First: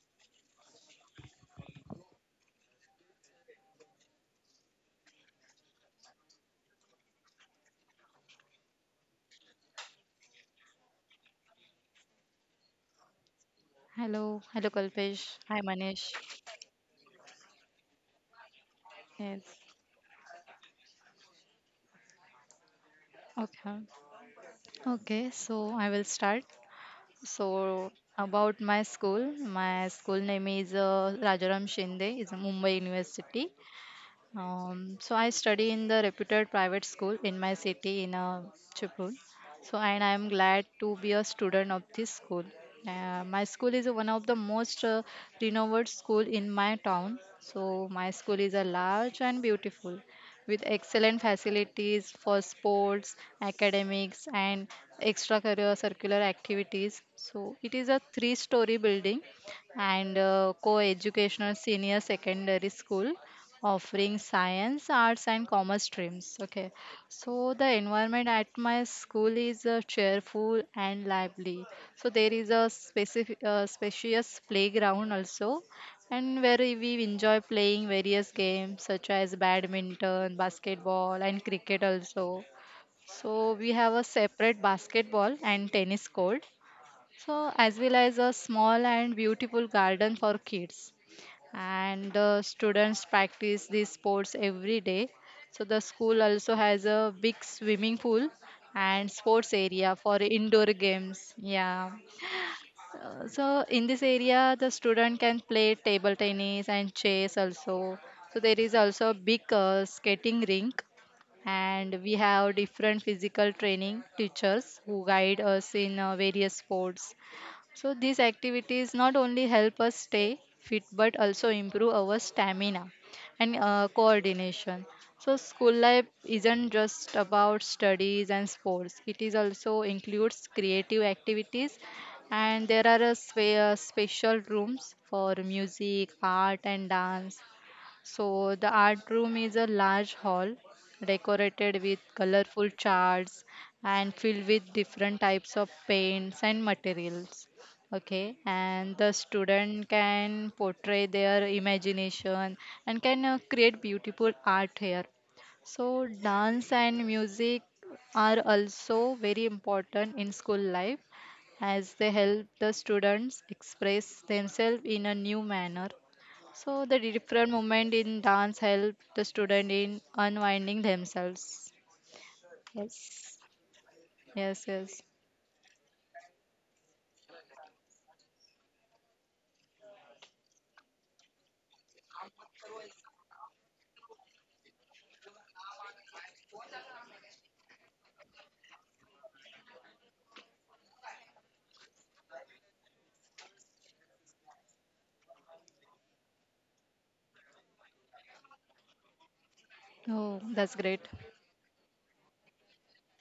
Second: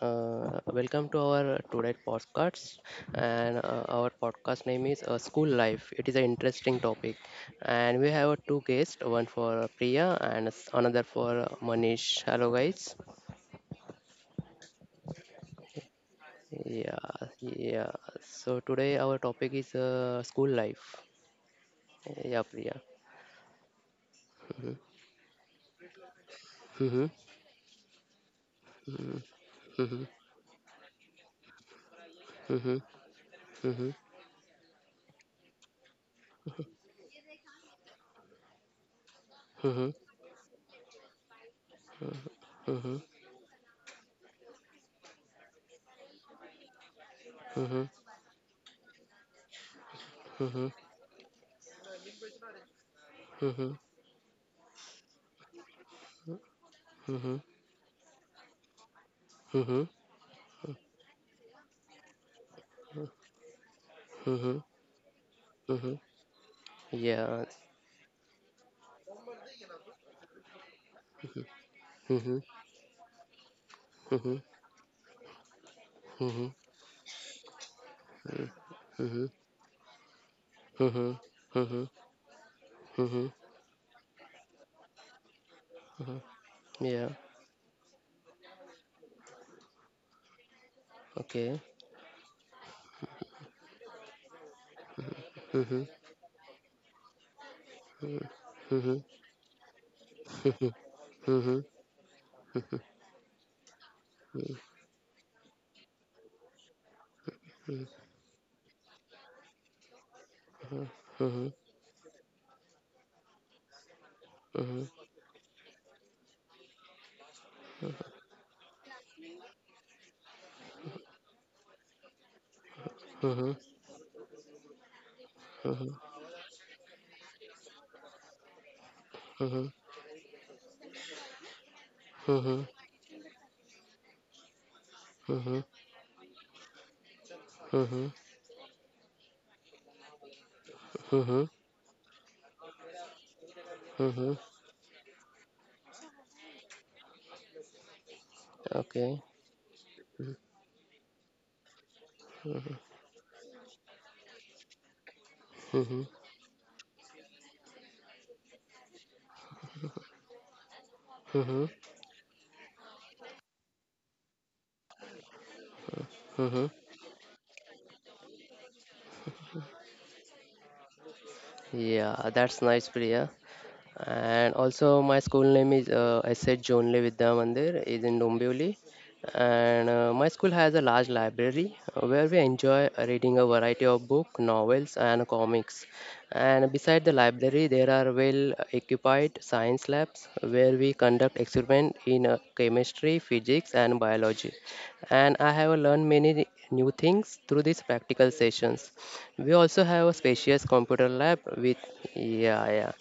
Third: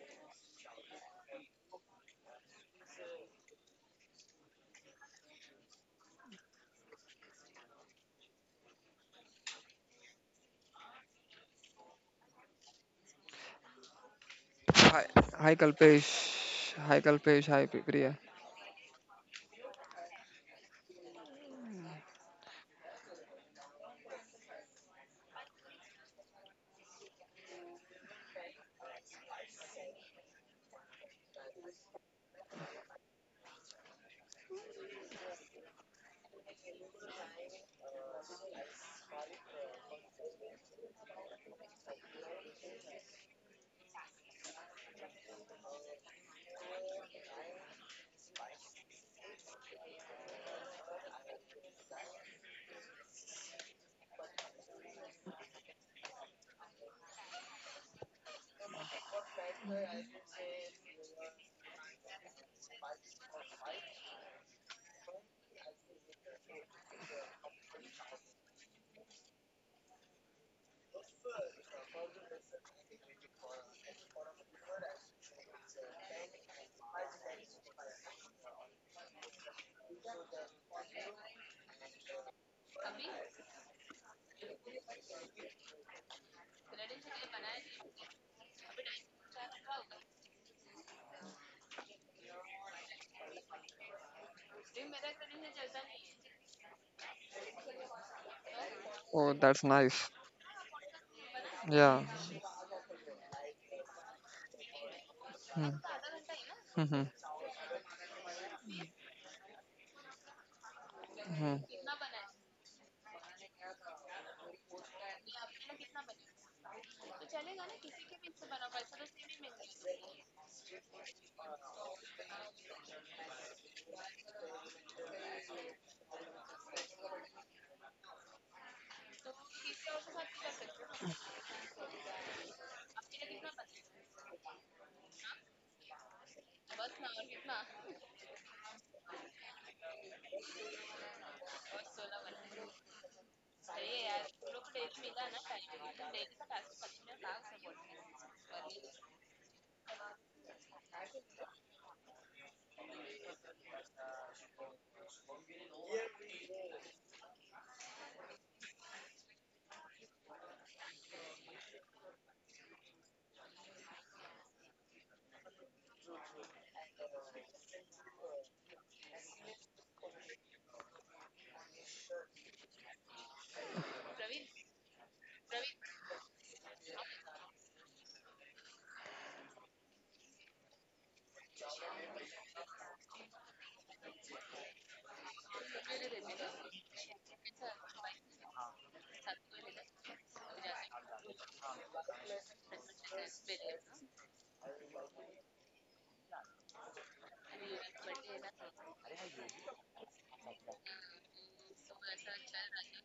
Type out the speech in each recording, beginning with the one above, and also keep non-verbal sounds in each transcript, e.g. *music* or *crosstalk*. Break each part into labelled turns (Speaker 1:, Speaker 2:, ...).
Speaker 1: Welcome to our today podcast, and our podcast name is School Life. It is an interesting topic, and we have two guests, one for Priya and another for Manish. Hello guys.
Speaker 2: Hello, hello
Speaker 3: Hi,
Speaker 2: Kalpesh.
Speaker 3: hi
Speaker 2: Hi Manish.
Speaker 3: Kalpesh. Hi
Speaker 1: Yeah,
Speaker 3: Kalpesh. Hi
Speaker 1: yeah.
Speaker 3: Priya.
Speaker 1: So today our topic
Speaker 2: Yes.
Speaker 1: is school life. Yeah, Priya.
Speaker 2: Okay.
Speaker 1: Mhm.
Speaker 2: Okay, so I will start.
Speaker 1: Mhm.
Speaker 2: So about
Speaker 1: Mhm.
Speaker 2: my
Speaker 1: Mhm.
Speaker 2: school name is Rajaram Shinde. It's a Mumbai
Speaker 1: Mhm.
Speaker 2: University.
Speaker 1: Mhm.
Speaker 2: So I study in the reputed private school in my city in Chipul. So and
Speaker 1: Mhm.
Speaker 2: I am glad to be a student of this school.
Speaker 1: Mhm.
Speaker 2: My school is one of the most renowned school in my town. So
Speaker 1: Mhm.
Speaker 2: my school is a large and beautiful with
Speaker 1: Mhm.
Speaker 2: excellent facilities for sports,
Speaker 1: Mhm.
Speaker 2: academics and extracurricular circular activities. So
Speaker 1: Mhm.
Speaker 2: it is a three-story building
Speaker 1: Mhm.
Speaker 2: and co-educational senior secondary school offering
Speaker 1: Mhm.
Speaker 2: science, arts, and commerce
Speaker 1: Mhm.
Speaker 2: streams. Okay, so
Speaker 1: Yeah.
Speaker 2: the environment at my school is cheerful and lively. So there is
Speaker 1: Mhm.
Speaker 2: a specific, spacious
Speaker 1: Mhm.
Speaker 2: playground also, and where
Speaker 1: Mhm.
Speaker 2: we enjoy playing various games such as
Speaker 1: Mhm.
Speaker 2: badminton, basketball,
Speaker 1: Mhm.
Speaker 2: and cricket
Speaker 1: Mhm.
Speaker 2: also.
Speaker 1: Mhm.
Speaker 2: So we have a separate basketball and tennis court.
Speaker 1: Yeah.
Speaker 2: So as well as a small and beautiful garden for kids
Speaker 1: Okay.
Speaker 2: and the students practice these sports every day. So the
Speaker 1: Mhm.
Speaker 2: school also has a big swimming pool and
Speaker 1: Mhm.
Speaker 3: Oh,
Speaker 2: sports
Speaker 3: that's
Speaker 2: area for
Speaker 3: nice.
Speaker 2: indoor
Speaker 1: Mhm.
Speaker 2: games.
Speaker 1: Mhm.
Speaker 2: Yeah.
Speaker 3: Yeah.
Speaker 2: So in this area, the student can play
Speaker 3: Hmm.
Speaker 2: table tennis and
Speaker 3: Mhm.
Speaker 2: chess also. So there is also a big skating rink
Speaker 1: Mhm.
Speaker 3: Mhm.
Speaker 1: Mhm.
Speaker 2: and we have different physical training teachers who
Speaker 1: Mhm.
Speaker 2: guide us in various sports so these activities not only help us stay fit but also improve our stamina and
Speaker 1: Mhm.
Speaker 2: coordination. So school life
Speaker 1: Mhm.
Speaker 2: isn't just about studies and sports. It is also
Speaker 1: Mhm.
Speaker 2: includes creative activities and there
Speaker 1: Mhm.
Speaker 2: are a special rooms for music, art and dance
Speaker 1: Mhm.
Speaker 2: so, the art room is a large hall
Speaker 1: Mhm.
Speaker 2: decorated with colorful charts and filled
Speaker 1: Mhm.
Speaker 2: with different types of paints and materials. Okay, and the
Speaker 1: Okay.
Speaker 2: student can portray their imagination
Speaker 1: Mhm.
Speaker 2: and can create beautiful art here. So,
Speaker 1: Mhm.
Speaker 2: dance and music are also very important in school life
Speaker 1: Mhm.
Speaker 2: as they help the students express themselves in a new manner so
Speaker 1: Mhm.
Speaker 2: the different movement in dance help the student in unwinding themselves.
Speaker 1: Yeah, that's nice,
Speaker 2: Yes.
Speaker 1: Priya.
Speaker 2: Yes,
Speaker 1: And
Speaker 2: yes.
Speaker 1: also, my school name is S.H. Jonle Vidya Mandir, is in Dombivli. And my school has a large library where we enjoy reading a variety of books, novels, and comics. And beside the library, there are well-equipped science labs where we conduct experiments in chemistry, physics, and biology. And I have learned many new things through these practical sessions. We also have a
Speaker 2: Oh, that's
Speaker 1: spacious
Speaker 2: great.
Speaker 1: computer lab with yeah, yeah,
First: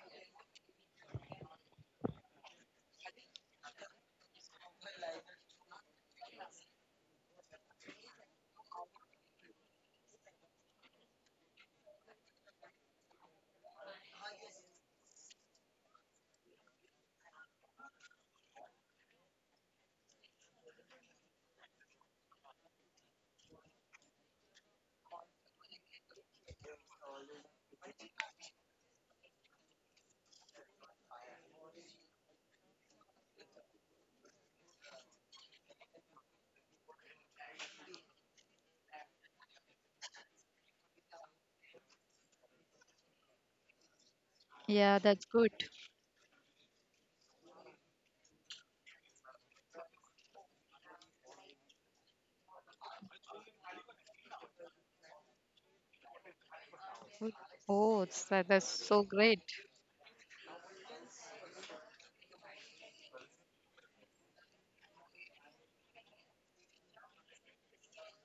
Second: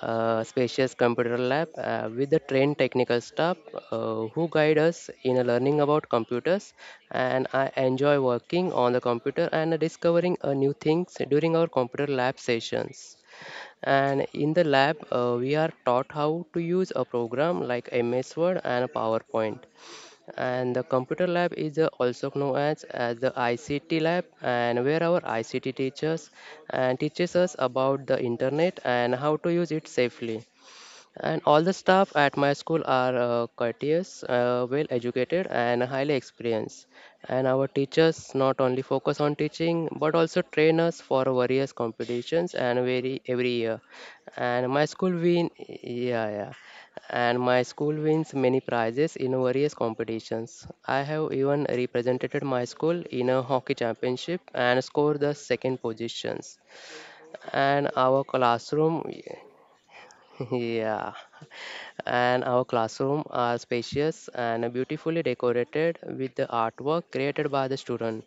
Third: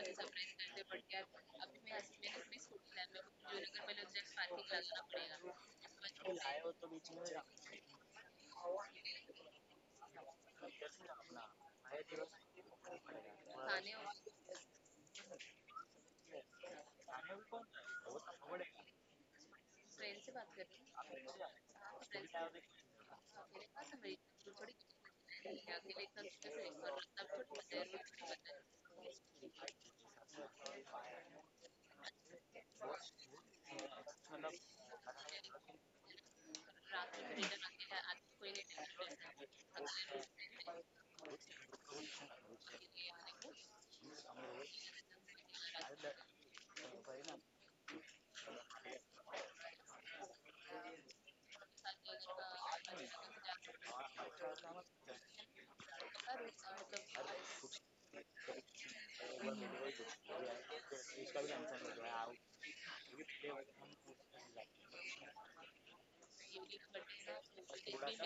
Speaker 1: spacious computer lab with the trained technical staff who guide us in learning about computers, and I enjoy working on the computer and discovering new things during our computer lab sessions. And in the lab, we are taught how to use a program like MS Word and PowerPoint, and the computer lab is also known as the ICT lab, and where our ICT teachers and teaches us about the internet and how to use it safely, and all the staff at my school are courteous, well educated, and highly experienced. And our teachers not only focus on teaching but also train us for various competitions and very every year. And my
Speaker 2: Yeah,
Speaker 1: school
Speaker 2: that's
Speaker 1: win,
Speaker 2: good.
Speaker 1: yeah, yeah. And my school wins many prizes in various competitions. I have even represented my school in a hockey championship and scored the second positions.
Speaker 2: Good.
Speaker 1: And
Speaker 2: Oh,
Speaker 1: our
Speaker 2: so that's so
Speaker 1: classroom,
Speaker 2: great.
Speaker 1: *laughs* yeah, and our classroom are spacious and beautifully decorated with the artwork created by the student,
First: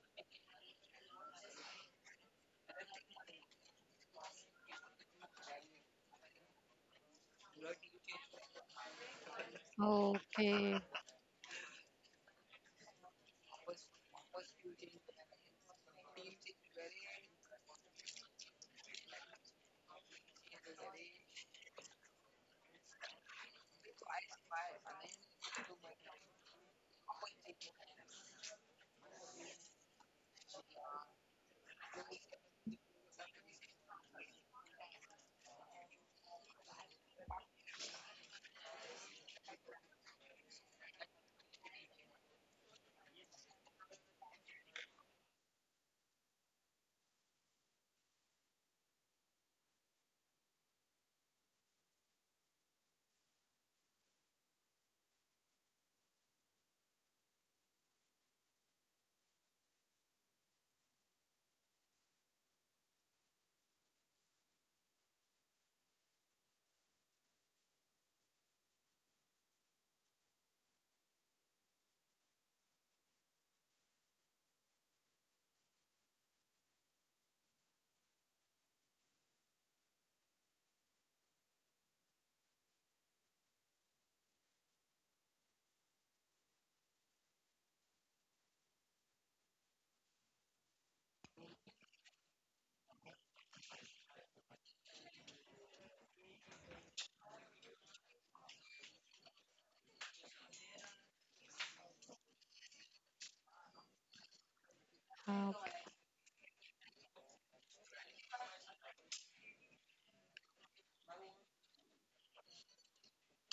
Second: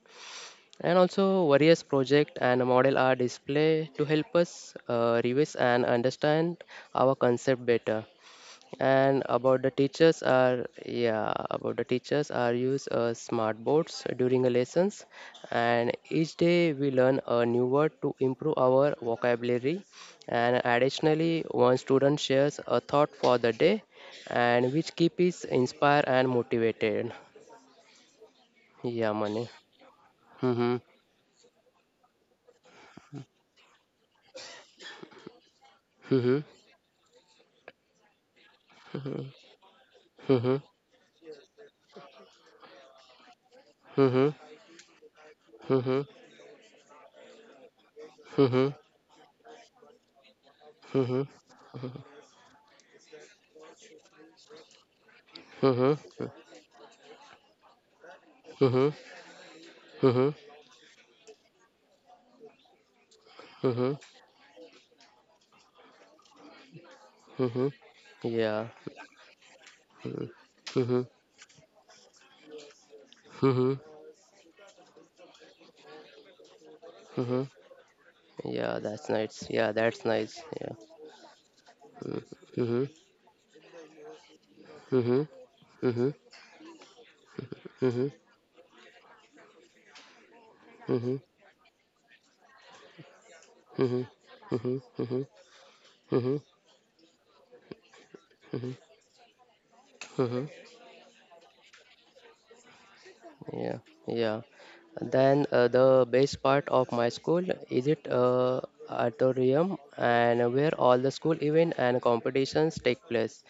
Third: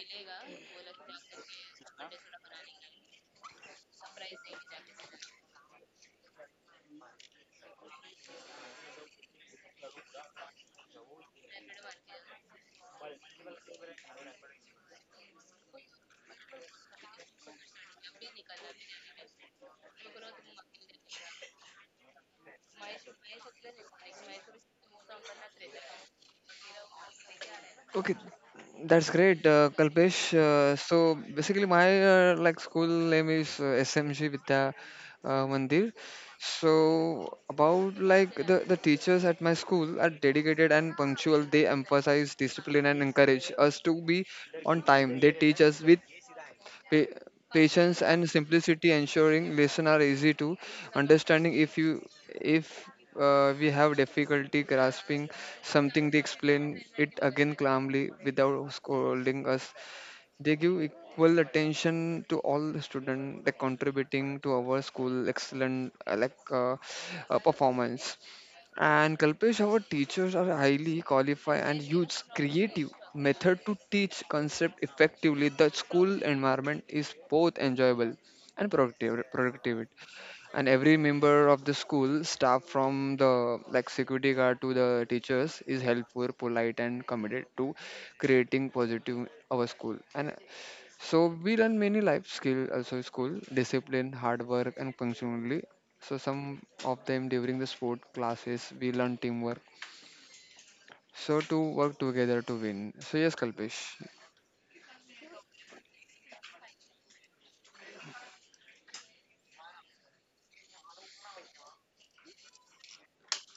Speaker 1: and also various project and model are displayed to help us revise and understand our concept better. And about the teachers are
Speaker 2: Okay.
Speaker 1: yeah, about the teachers are use smart boards during the lessons, and each day we learn a new word to improve our vocabulary. And additionally, one student shares a thought for the day, and which keep is inspired and motivated.
Speaker 3: Okay, that's
Speaker 1: Yeah,
Speaker 3: great,
Speaker 1: money.
Speaker 3: Kalpesh. Uh,
Speaker 1: Mm-hmm.
Speaker 3: so basically, my like school name is SMG Vidya Mandir.
Speaker 1: Mm-hmm.
Speaker 3: So about like the teachers at my school are
Speaker 1: Mm-hmm.
Speaker 3: dedicated and punctual. They emphasize discipline and encourage us to be
Speaker 1: Mm-hmm.
Speaker 3: on time. They teach us with
Speaker 1: Mm-hmm.
Speaker 3: pa- patience and
Speaker 1: Mm-hmm. Mm-hmm.
Speaker 3: simplicity, ensuring lesson are easy to
Speaker 1: Mm-hmm.
Speaker 3: understanding. If we have difficulty grasping
Speaker 1: Mm-hmm.
Speaker 3: something, they explain it again calmly without
Speaker 1: Mm-hmm.
Speaker 3: scolding us.
Speaker 1: Mm-hmm.
Speaker 3: They give equal attention to all the students, like
Speaker 1: Mm-hmm.
Speaker 3: contributing to our school excellent
Speaker 1: Mm-hmm.
Speaker 3: performance.
Speaker 1: Yeah.
Speaker 3: And Kalpesh, our teachers
Speaker 1: Mm-hmm.
Speaker 3: are highly
Speaker 1: Mm-hmm.
Speaker 3: qualified and use creative method to
Speaker 1: Mm-hmm.
Speaker 3: teach concept effectively. The school environment is
Speaker 1: Mm-hmm.
Speaker 3: both enjoyable and
Speaker 1: Yeah, that's
Speaker 3: productive,
Speaker 1: nice. Yeah,
Speaker 3: productive.
Speaker 1: that's nice.
Speaker 3: And
Speaker 1: Yeah.
Speaker 3: every member of the school staff,
Speaker 1: Mm-hmm. Mm-hmm.
Speaker 3: from the like security guard to the teachers, is
Speaker 1: Mm-hmm.
Speaker 3: helpful, polite, and committed to
Speaker 1: Mm-hmm. Mm-hmm.
Speaker 3: creating positive our school. And so
Speaker 1: Mm-hmm.
Speaker 3: we learn many life skills also in school:
Speaker 1: Mm-hmm.
Speaker 3: discipline, hard work
Speaker 1: Mm-hmm.
Speaker 3: and
Speaker 1: Mm-hmm.
Speaker 3: punctuality. So
Speaker 1: Mm-hmm.
Speaker 3: some of them during the sport classes, we learn teamwork.
Speaker 1: Mm-hmm.
Speaker 3: So to work together to win. So yes, Kalpesh.
Speaker 1: Yeah, yeah. Then
Speaker 2: Ah, okay.
Speaker 1: the best part of my school is it auditorium, and where all the school event and competitions take place.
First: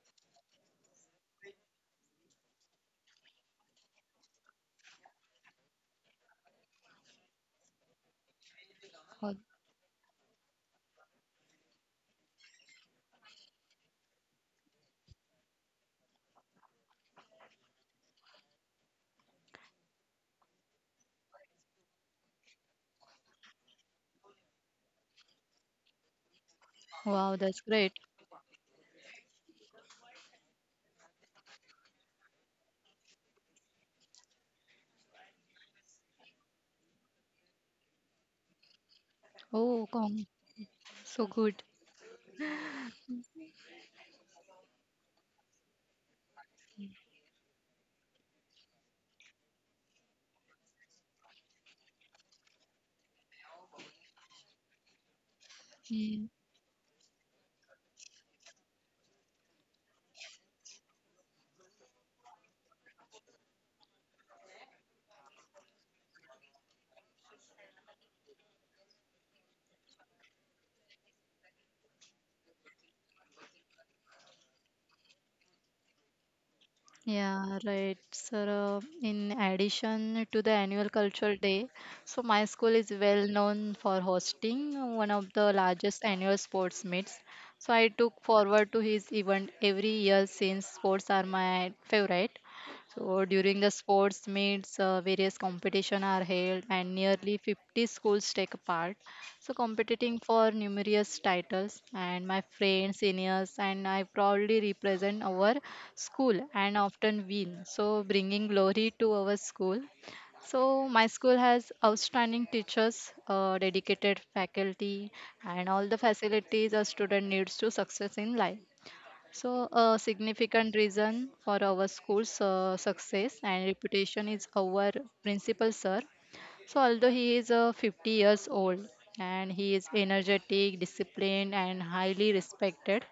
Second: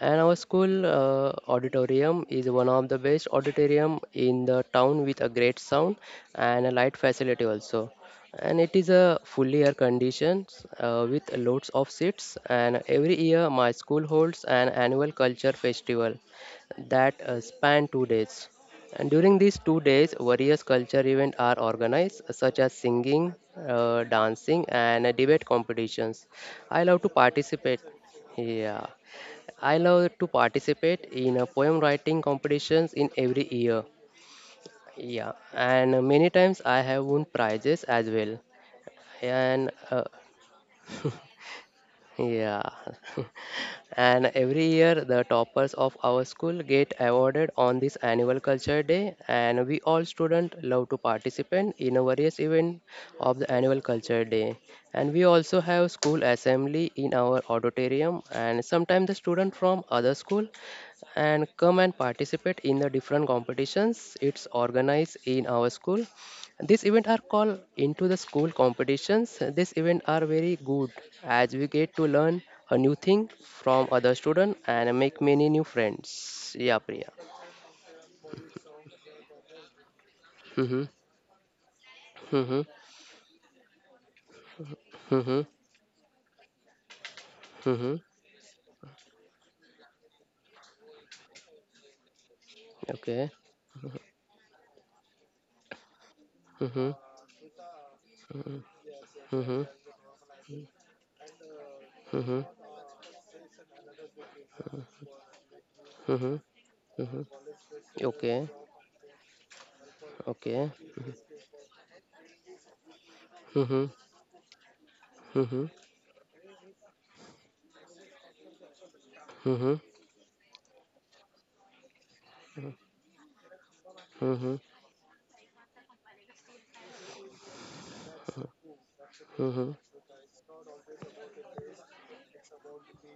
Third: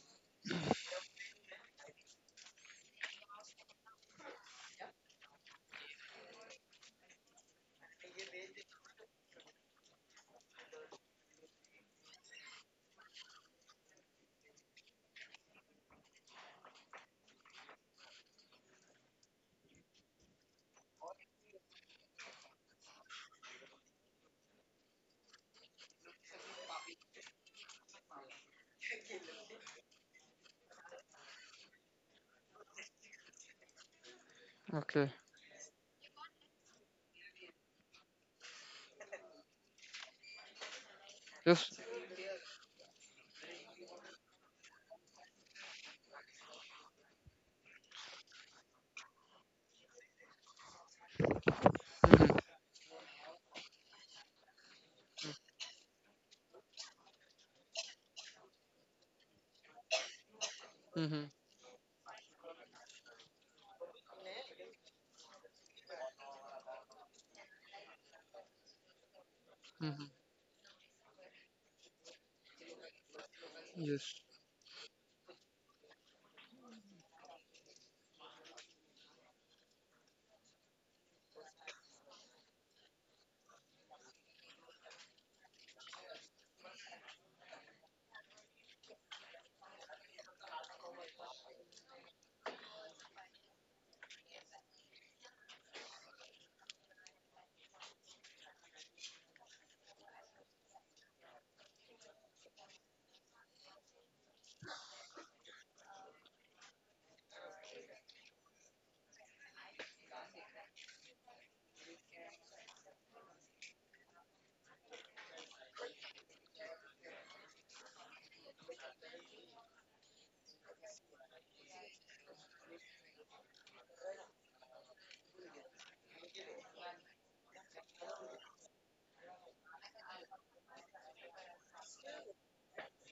Speaker 1: And our school auditorium is one of the best auditorium in the town with a great sound and a light facility also. And it is a
Speaker 2: Oh,
Speaker 1: fully air conditioned with loads of seats. And every year my school holds an annual culture festival that span 2 days. And during these 2 days, various culture events are organized, such as singing, dancing, and debate competitions. I love to
Speaker 2: wow, that's
Speaker 1: participate.
Speaker 2: great.
Speaker 1: Yeah, I love to participate in poem writing competitions in every year.
Speaker 3: Okay.
Speaker 1: Yeah, and many times I have won prizes as well. And
Speaker 2: Oh, come. So good.
Speaker 3: Yes.
Speaker 1: yeah. *laughs* And every year, the toppers of our school get awarded on this annual culture day, and we all students love to participate in a various event of the annual culture day. And we also have school
Speaker 2: Mm.
Speaker 1: assembly in our auditorium, and sometimes the student from other school
Speaker 3: Mm-hmm.
Speaker 1: and come and participate in the different competitions it's organized in our school. These events are called into the school competitions. These events
Speaker 3: Mm-hmm.
Speaker 1: are very good as we get to learn a new thing from other
Speaker 3: Yes,
Speaker 1: students and make many new friends. Yeah, Priya.
Speaker 2: Yeah, right. So, in addition to the
Speaker 1: Mm-hmm.
Speaker 2: annual cultural day, so my
Speaker 1: Mm-hmm.
Speaker 2: school is well known for hosting one of
Speaker 1: Mm-hmm.
Speaker 2: the largest annual sports meets. So I
Speaker 1: Mm-hmm.
Speaker 2: took forward to his event every year since sports are my favorite. So
Speaker 1: Okay.
Speaker 2: during the sports meets, various competition are held and
Speaker 1: Mm-hmm.
Speaker 2: nearly 50 schools take
Speaker 1: Mm-hmm.
Speaker 2: part. So
Speaker 1: Mm-hmm.
Speaker 2: competing for numerous titles and my friends, seniors and I proudly represent our
Speaker 1: Mm-hmm.
Speaker 2: school and
Speaker 1: Mm-hmm.
Speaker 2: often win. So bringing
Speaker 1: Okay.
Speaker 2: glory to our school.
Speaker 1: Okay.
Speaker 2: So my school has outstanding teachers,
Speaker 1: Mm-hmm.
Speaker 2: dedicated faculty and
Speaker 1: Mm-hmm.
Speaker 2: all the facilities a student needs to success in life.
Speaker 1: Mm-hmm.
Speaker 2: So, a significant reason for our school's success and reputation
Speaker 1: Mm-hmm.
Speaker 2: is our principal, sir. So, although he is 50 years old and
Speaker 1: Mm-hmm.
Speaker 2: he is energetic, disciplined, and highly respected,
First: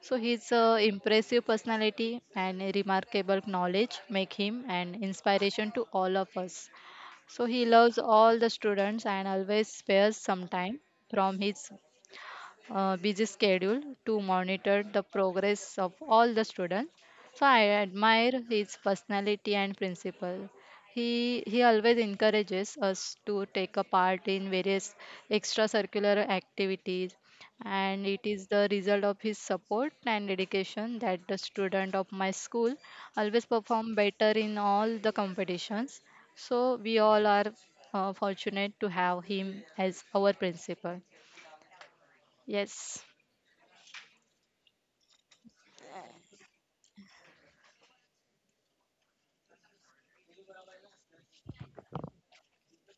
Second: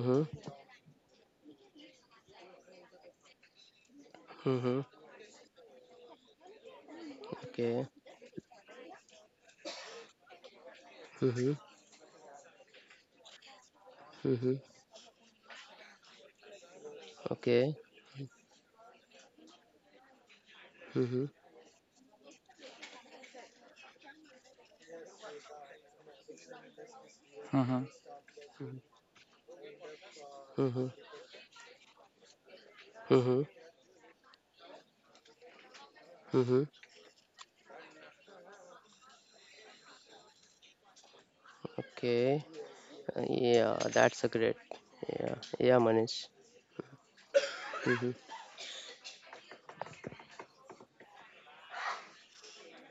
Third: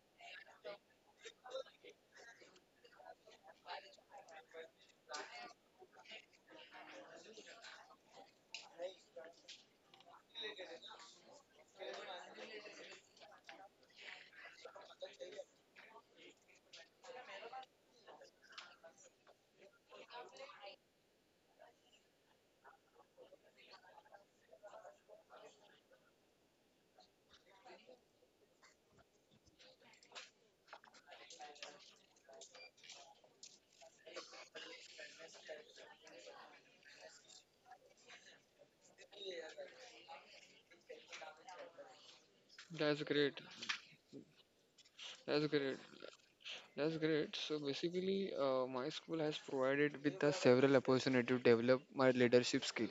Speaker 2: so his impressive personality and remarkable knowledge make him
Speaker 1: Mm-hmm.
Speaker 2: an inspiration to all of us. So, he
Speaker 1: Okay.
Speaker 2: loves all the students and always spares some time from
Speaker 1: Mm-hmm.
Speaker 2: his busy schedule to
Speaker 1: Mm-hmm.
Speaker 2: monitor the progress of all the students. So I
Speaker 1: Okay.
Speaker 2: admire his personality and principle.
Speaker 1: Mm-hmm.
Speaker 2: He always encourages us to take a part in various extracurricular activities
Speaker 1: Mm-hmm.
Speaker 2: and it is the result of his support and
Speaker 1: Mhm.
Speaker 2: dedication that the student of my school always
Speaker 1: Mhm.
Speaker 2: perform better in all the competitions
Speaker 1: Mhm.
Speaker 2: so we all are fortunate to have him as our principal.
Speaker 1: Okay.
Speaker 2: Yes.
Speaker 3: that's great.
Speaker 1: Yeah, that's a great. Yeah.
Speaker 3: That's great.
Speaker 1: Yeah, Manish.
Speaker 3: That's great. So
Speaker 1: Mhm.
Speaker 3: basically, my school has provided with us several opportunity to develop my leadership skill,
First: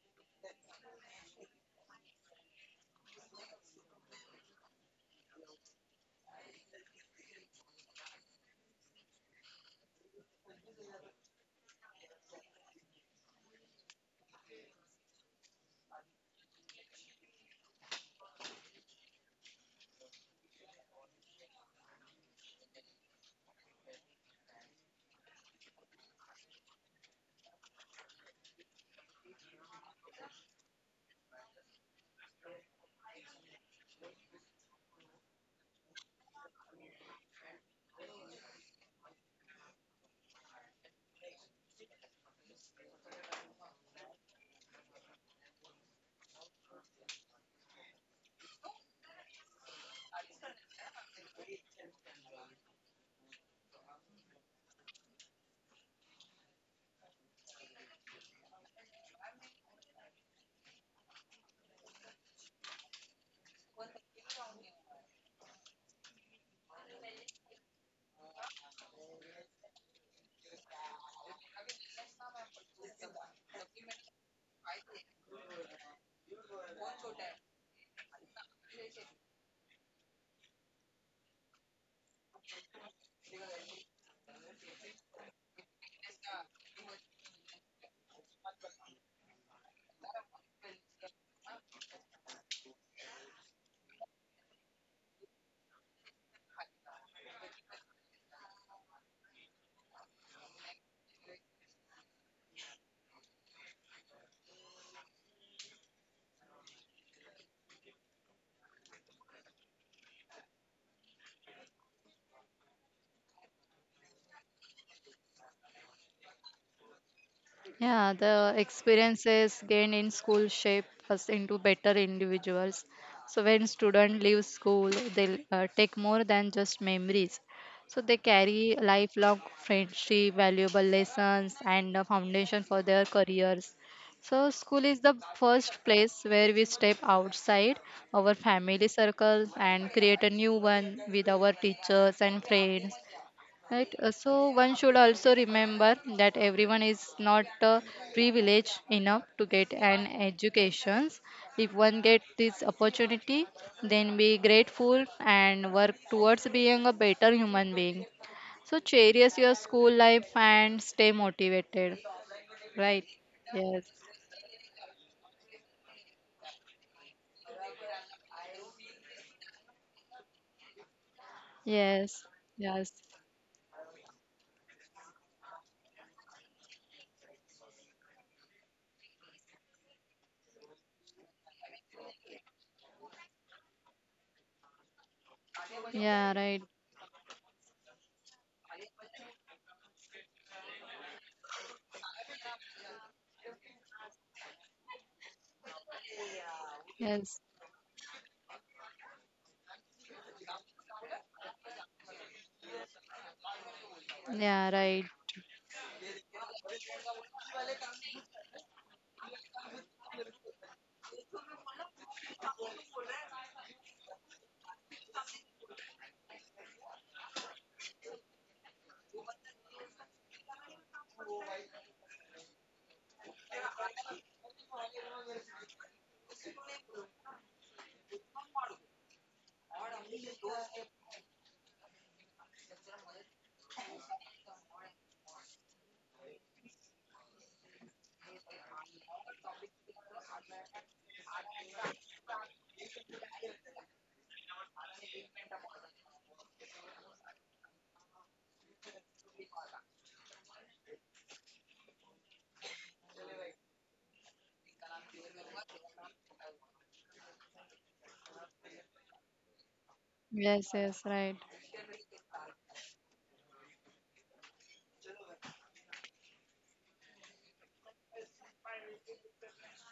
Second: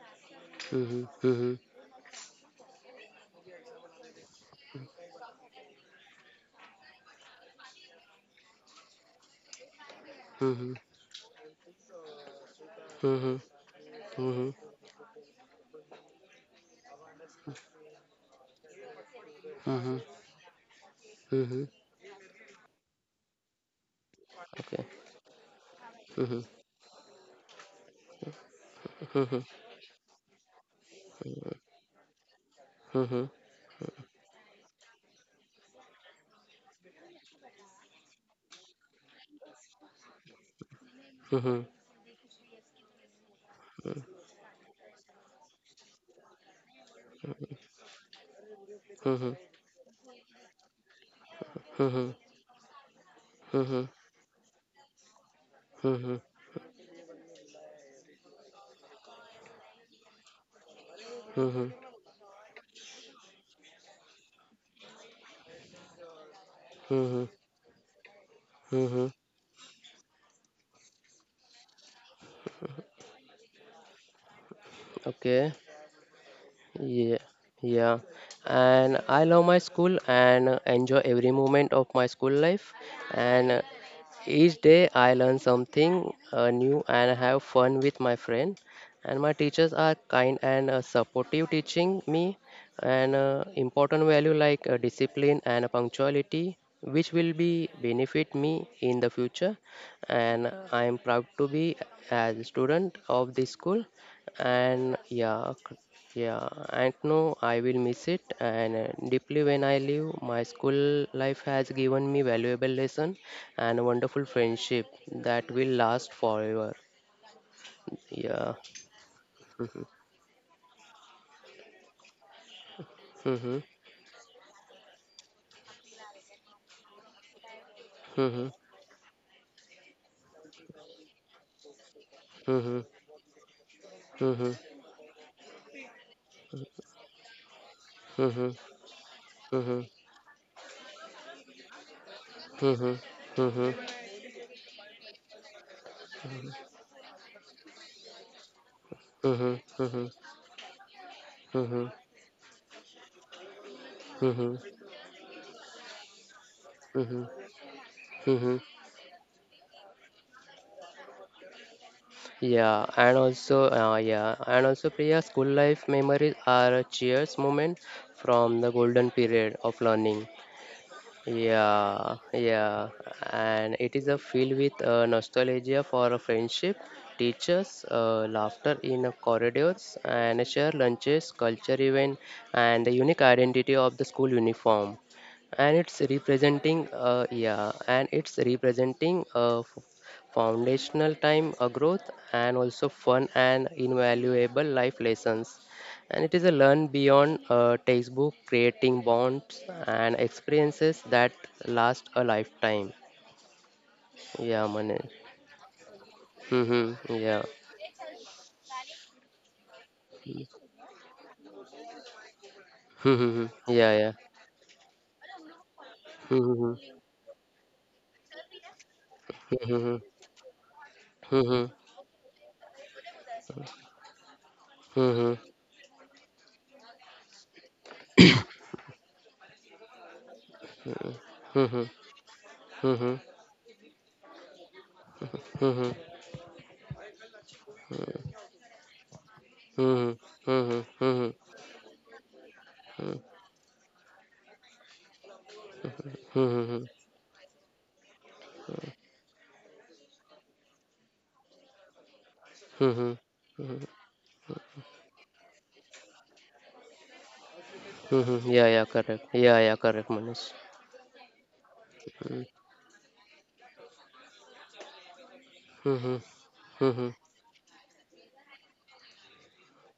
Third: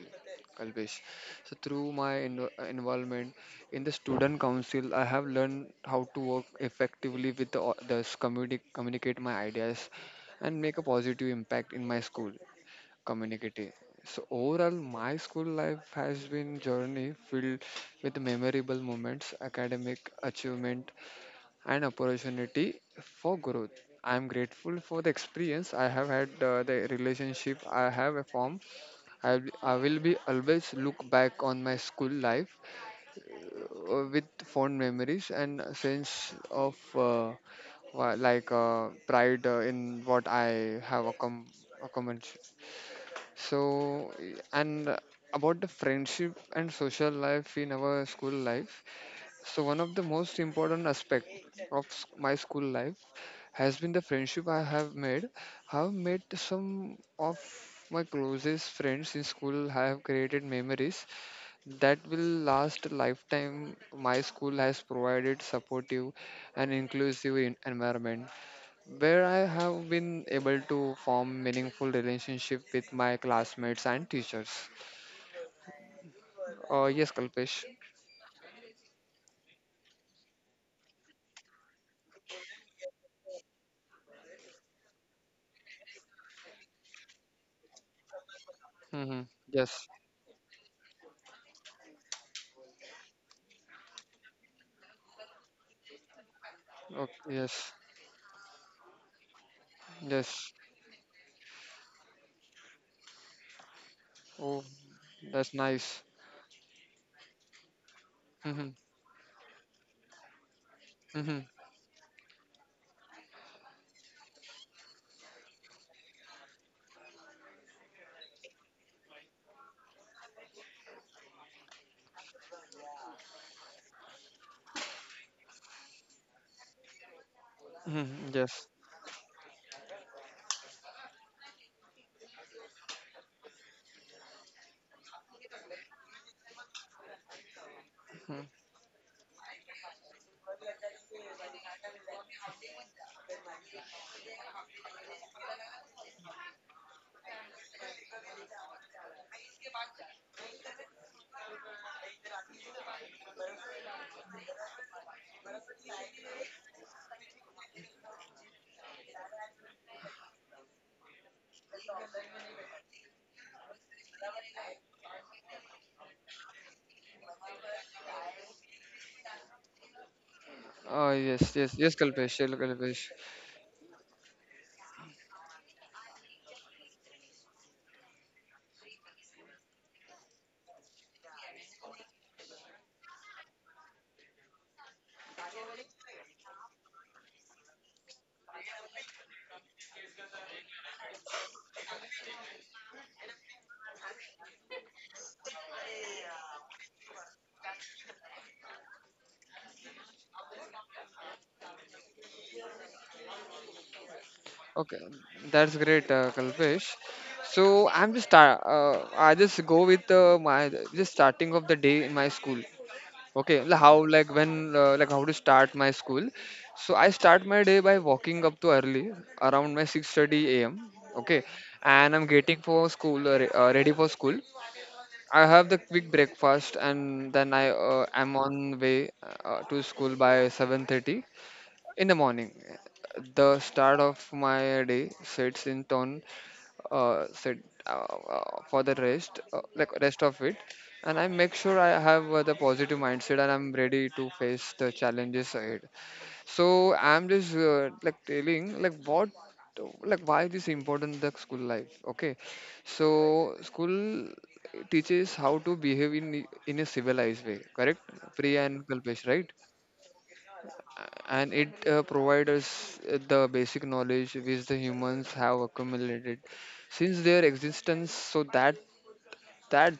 Speaker 3: Kalpesh.
Speaker 1: Mhm.
Speaker 3: So
Speaker 1: Mhm.
Speaker 3: through my involvement in the student council, I have learned how to work effectively with the others, communicate my ideas, and
Speaker 1: Mhm.
Speaker 3: make a positive impact in my school
Speaker 1: Mhm.
Speaker 3: community. So
Speaker 1: Mhm.
Speaker 3: overall, my school life has been journey filled with memorable moments,
Speaker 1: Mhm.
Speaker 3: academic achievement,
Speaker 1: Mhm.
Speaker 3: and opportunity for growth. I am grateful
Speaker 1: Okay.
Speaker 3: for the experience I have had,
Speaker 1: Mhm.
Speaker 3: the relationship I have formed. I,
Speaker 1: Mhm.
Speaker 3: I will be always look back on my school life
Speaker 1: Mhm.
Speaker 3: with fond memories and a sense of pride in what I have
Speaker 1: Mhm.
Speaker 3: accomplished. So, and about the friendship and social life in our school life,
Speaker 1: Mhm. Mhm.
Speaker 3: so one of the most important aspect of
Speaker 1: Mhm.
Speaker 3: my school life has
Speaker 1: Mhm.
Speaker 3: been the friendship I have made. I have
Speaker 1: Mhm.
Speaker 3: made some of my closest friends in school. I have created memories
Speaker 1: Mhm.
Speaker 3: that will last a lifetime. My school has provided supportive and inclusive environment
Speaker 1: Mhm.
Speaker 3: where I have been able to form meaningful relationship with my classmates and teachers.
Speaker 1: Okay.
Speaker 3: Yes,
Speaker 1: Yeah,
Speaker 3: Kalpesh.
Speaker 1: yeah. And I love my school and enjoy every moment of my school life. And each day I learn something new and have fun with my friend.
Speaker 3: Mm-hmm.
Speaker 1: And my teachers
Speaker 3: Yes.
Speaker 1: are kind and supportive, teaching me an important value like discipline and punctuality,
Speaker 3: Okay.
Speaker 1: which will be
Speaker 3: Yes.
Speaker 1: benefit me in the future.
Speaker 3: Yes.
Speaker 1: And I am proud to be as a student of this school.
Speaker 3: Oh.
Speaker 1: And
Speaker 3: That's
Speaker 1: yeah,
Speaker 3: nice.
Speaker 1: yeah, and no, I will miss it.
Speaker 3: Mm-hmm.
Speaker 1: And deeply when I leave, my school life
Speaker 3: Mm-hmm.
Speaker 1: has given me valuable lesson and wonderful friendship that will last forever.
Speaker 2: Yeah,
Speaker 1: Yeah.
Speaker 2: the experiences
Speaker 1: Mm-hmm.
Speaker 2: gained in school shape us into better individuals. So when student leave school, they take more than just memories. So they
Speaker 3: Mm-hmm.
Speaker 1: Mm-hmm.
Speaker 3: Yes.
Speaker 2: carry lifelong friendship, valuable lessons, and a
Speaker 1: Hmm.
Speaker 2: foundation
Speaker 1: Hmm.
Speaker 2: for their careers. So
Speaker 1: Hmm.
Speaker 2: school is the first place where we step outside our
Speaker 3: Mhm.
Speaker 1: Hmm.
Speaker 2: family circles
Speaker 1: Hmm.
Speaker 2: and create a new one with our teachers and
Speaker 1: Hmm.
Speaker 2: friends.
Speaker 1: Hmm.
Speaker 2: Right. So one should also remember that everyone is not privileged enough to
Speaker 1: Hmm.
Speaker 2: get an education. If one gets this opportunity, then be
Speaker 1: Hmm.
Speaker 2: grateful and work towards being a
Speaker 1: Hmm.
Speaker 2: better human being.
Speaker 1: Hmm.
Speaker 2: So cherish your school life and stay motivated. Right. Yes.
Speaker 1: Yeah, and also, Priya, school life memories are a cheers moment from the golden period of learning.
Speaker 3: Oh yes, yes, yes,
Speaker 1: Yeah,
Speaker 2: Yes.
Speaker 3: Kalpesh, yes,
Speaker 1: yeah,
Speaker 2: Yes.
Speaker 3: Kalpesh.
Speaker 1: and it is a filled with nostalgia for a friendship, teachers, laughter in corridors, and share lunches, culture event, and the unique identity of the school uniform. And it's
Speaker 2: Yeah. Right.
Speaker 1: representing, yeah, and it's representing foundational time, growth, and also fun and invaluable life lessons. And it is a learn beyond
Speaker 2: Yes.
Speaker 1: a textbook, creating bonds and experiences that last a lifetime. Yeah,
Speaker 2: Yeah.
Speaker 3: Okay,
Speaker 2: Right.
Speaker 1: Manish.
Speaker 3: that's great, Kalpesh.
Speaker 1: Mm-hmm. Yeah.
Speaker 3: So I'm just start. I just go with my just starting of the day in my school.
Speaker 1: Mm-hmm.
Speaker 3: Okay, like
Speaker 1: Yeah,
Speaker 3: how
Speaker 1: yeah.
Speaker 3: like when like how to start my school.
Speaker 1: Mm-hmm.
Speaker 3: So I start my day by walking up to early, around my
Speaker 1: Mm-hmm.
Speaker 3: 6:30 a.m. Okay,
Speaker 1: Mm-hmm.
Speaker 3: and I'm getting for school ready for school.
Speaker 1: Mm-hmm.
Speaker 3: I have the quick breakfast and then I am on way to school by 7:30
Speaker 1: Mm-hmm.
Speaker 3: in the morning.
Speaker 1: Mm-hmm.
Speaker 3: The start of my day sets
Speaker 1: Mm-hmm.
Speaker 3: in
Speaker 1: Mm-hmm.
Speaker 3: tone set uh, for the rest of
Speaker 1: Mm-hmm.
Speaker 3: it, and I
Speaker 1: Mm-hmm.
Speaker 3: make sure I have the positive mindset and I'm ready to face the challenges ahead.
Speaker 1: Mm-hmm.
Speaker 3: So I'm just like telling like what like why this important the school life. Okay,
Speaker 1: Mm-hmm.
Speaker 3: so school teaches how to behave in a civilized way. Correct,
Speaker 1: Mm-hmm.
Speaker 3: Priya
Speaker 1: Yeah,
Speaker 3: and
Speaker 1: yeah,
Speaker 3: Kalpesh,
Speaker 1: correct.
Speaker 3: right?
Speaker 1: Yeah, yeah, correct, Manish.
Speaker 2: Yes. Yes. Right.
Speaker 3: And it
Speaker 1: Mm-hmm.
Speaker 3: provides us the basic knowledge which the humans have
Speaker 1: Hmm.
Speaker 3: accumulated
Speaker 1: Hmm.
Speaker 3: since their existence, so that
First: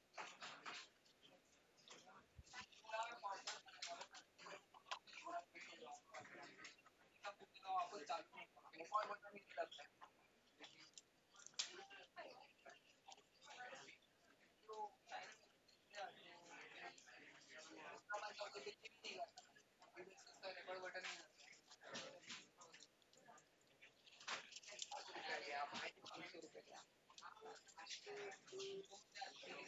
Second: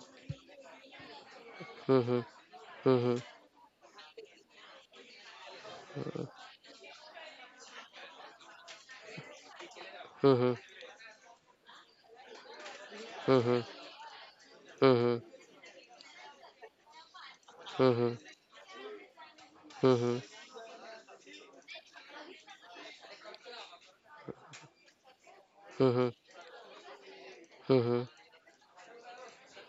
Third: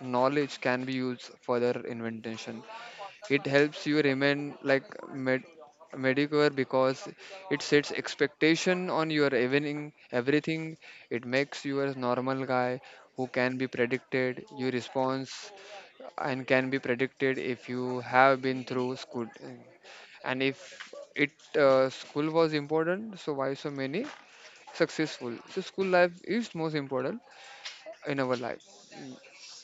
Speaker 3: knowledge can be used for their
Speaker 1: Hmm. Hmm.
Speaker 3: invention.
Speaker 1: Hmm.
Speaker 3: It helps you remain like med- mediocre because it sets expectation on your evening
Speaker 1: Hmm.
Speaker 3: everything. It makes you a normal guy who can be predicted. Your
Speaker 1: Hmm.
Speaker 3: response and can be predicted if you
Speaker 1: Hmm.
Speaker 3: have been through school.
Speaker 1: Mhm.
Speaker 3: And if it school was important, so why so many successful? So school
Speaker 1: Mhm.
Speaker 3: life is most important
Speaker 1: Mhm.
Speaker 3: in our life.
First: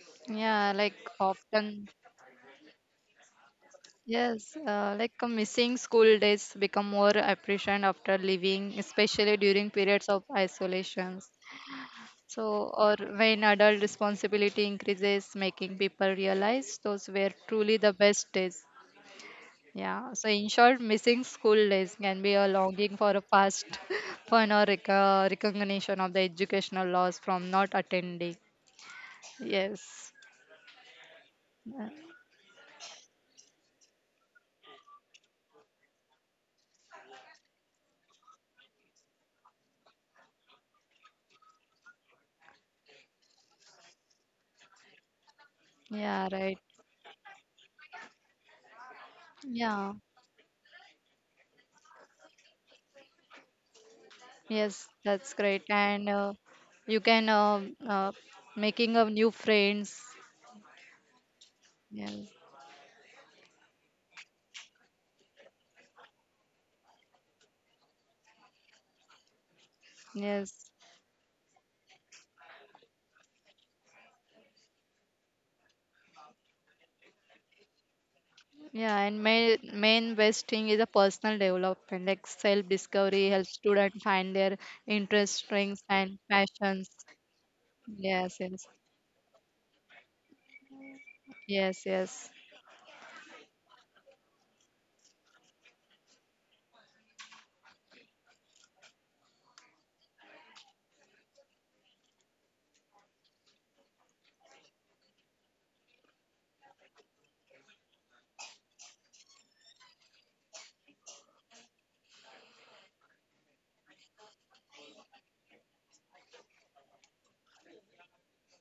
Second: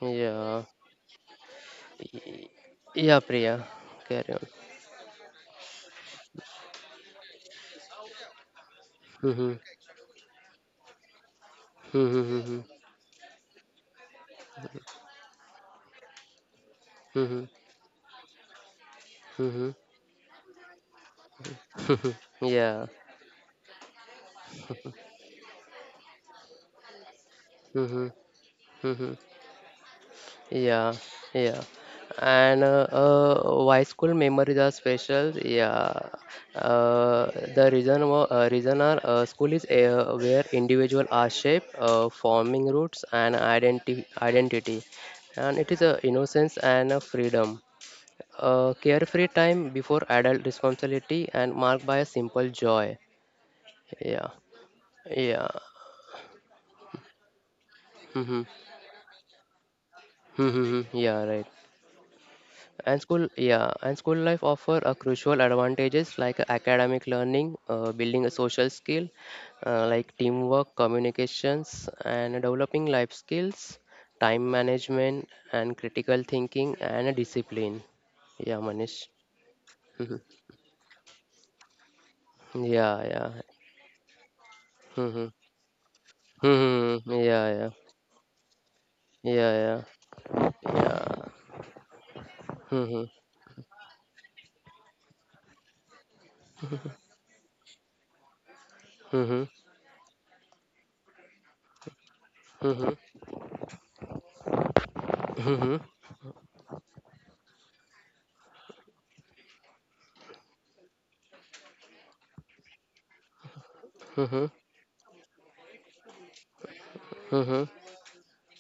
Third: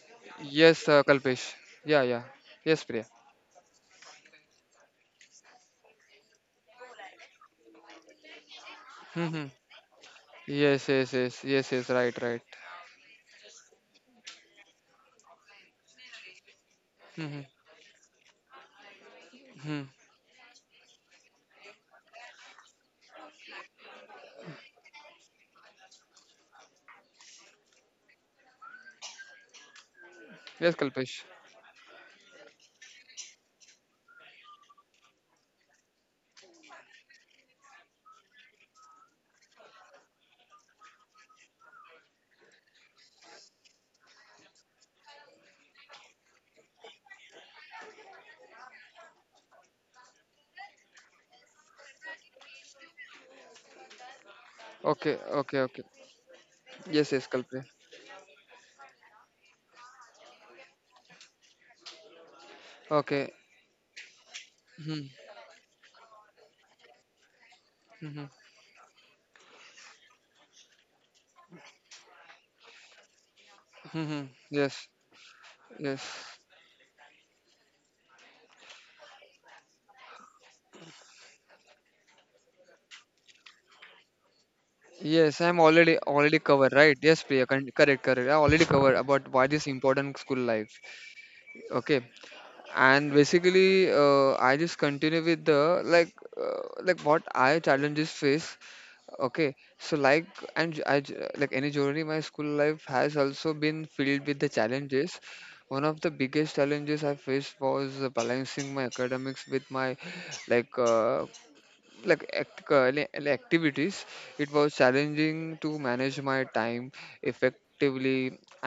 Speaker 1: Yeah.
Speaker 2: Yeah.
Speaker 3: Yes,
Speaker 2: Like
Speaker 3: Kalpesh.
Speaker 2: often.
Speaker 3: Yeah, yeah. Yes, Priya.
Speaker 1: Yeah, Priya. Carry on.
Speaker 2: Yes, like missing school days become more appreciated after leaving, especially
Speaker 3: Hmm.
Speaker 1: Mhm.
Speaker 2: during periods of
Speaker 3: Yes, yes,
Speaker 2: isolations.
Speaker 3: yes, yes, yes,
Speaker 1: Mhm.
Speaker 3: right, right.
Speaker 1: Mhm.
Speaker 2: So, or when adult responsibility increases, making people realize those were
Speaker 3: Mm-hmm.
Speaker 1: Mhm.
Speaker 2: truly the best days.
Speaker 1: Mhm.
Speaker 3: Hmm.
Speaker 2: Yeah. So, in short, missing school days can be a
Speaker 1: Yeah.
Speaker 2: longing for a past *laughs* fun or recognition of the educational loss from not
Speaker 1: Mhm.
Speaker 2: attending.
Speaker 1: Mhm.
Speaker 2: Yes.
Speaker 3: Yes,
Speaker 1: Yeah.
Speaker 3: Kalpesh.
Speaker 1: Yeah.
Speaker 2: Uh,
Speaker 1: And why school memories are special? Yeah. The reason are school is where individual are shaped, forming roots and identity, and it is a
Speaker 2: yeah. Right.
Speaker 1: innocence and a freedom. Carefree time
Speaker 2: Yeah.
Speaker 1: before adult responsibility and marked by a simple joy. Yeah,
Speaker 2: Yes,
Speaker 3: Okay,
Speaker 2: that's
Speaker 1: yeah,
Speaker 3: okay,
Speaker 2: great.
Speaker 3: okay.
Speaker 2: And you
Speaker 3: Yes, yes,
Speaker 2: can
Speaker 3: Kalpesh.
Speaker 2: uh,
Speaker 1: mm-hmm.
Speaker 2: making of new friends.
Speaker 1: Mm-hmm. Yeah, right.
Speaker 2: Yes,
Speaker 1: And
Speaker 3: Okay.
Speaker 1: school, yeah, and school life offer a
Speaker 3: Hmm.
Speaker 1: crucial advantages like academic learning,
Speaker 3: Hmm.
Speaker 1: building a social skill, like
Speaker 2: yes.
Speaker 1: teamwork, communications, and developing life skills,
Speaker 3: Hmm.
Speaker 1: time
Speaker 3: Yes,
Speaker 1: management, and critical
Speaker 3: yes.
Speaker 1: thinking and discipline. Yeah,
Speaker 2: Yeah,
Speaker 1: Manish.
Speaker 2: and main
Speaker 1: Mm-hmm.
Speaker 2: best thing is a personal development, like
Speaker 1: Yeah,
Speaker 2: self-discovery
Speaker 1: yeah.
Speaker 2: helps students find their
Speaker 3: Yes,
Speaker 2: interests,
Speaker 3: I'm
Speaker 1: Mm-hmm.
Speaker 2: strengths,
Speaker 3: already
Speaker 2: and
Speaker 3: already covered,
Speaker 2: passions.
Speaker 3: right?
Speaker 1: Mm-hmm.
Speaker 3: Yes, Priya,
Speaker 1: Yeah, yeah.
Speaker 3: correct, correct. I
Speaker 2: Yes,
Speaker 3: already
Speaker 2: yes,
Speaker 3: covered about why this
Speaker 1: Yeah,
Speaker 3: important school
Speaker 1: yeah,
Speaker 3: life.
Speaker 1: yeah.
Speaker 2: yes,
Speaker 3: Okay.
Speaker 2: yes.
Speaker 1: Mhm,
Speaker 3: And basically, I just continue with the like. Like what I challenges face. Okay,
Speaker 1: mhm,
Speaker 3: so like and like any journey, my school life
Speaker 1: mhm,
Speaker 3: has also been filled with the challenges.
Speaker 1: mhm,
Speaker 3: One of the biggest challenges I faced was balancing my academics with my like uh, activities. It
Speaker 1: mhm,
Speaker 3: was challenging to manage my time
Speaker 1: mhm,
Speaker 3: effectively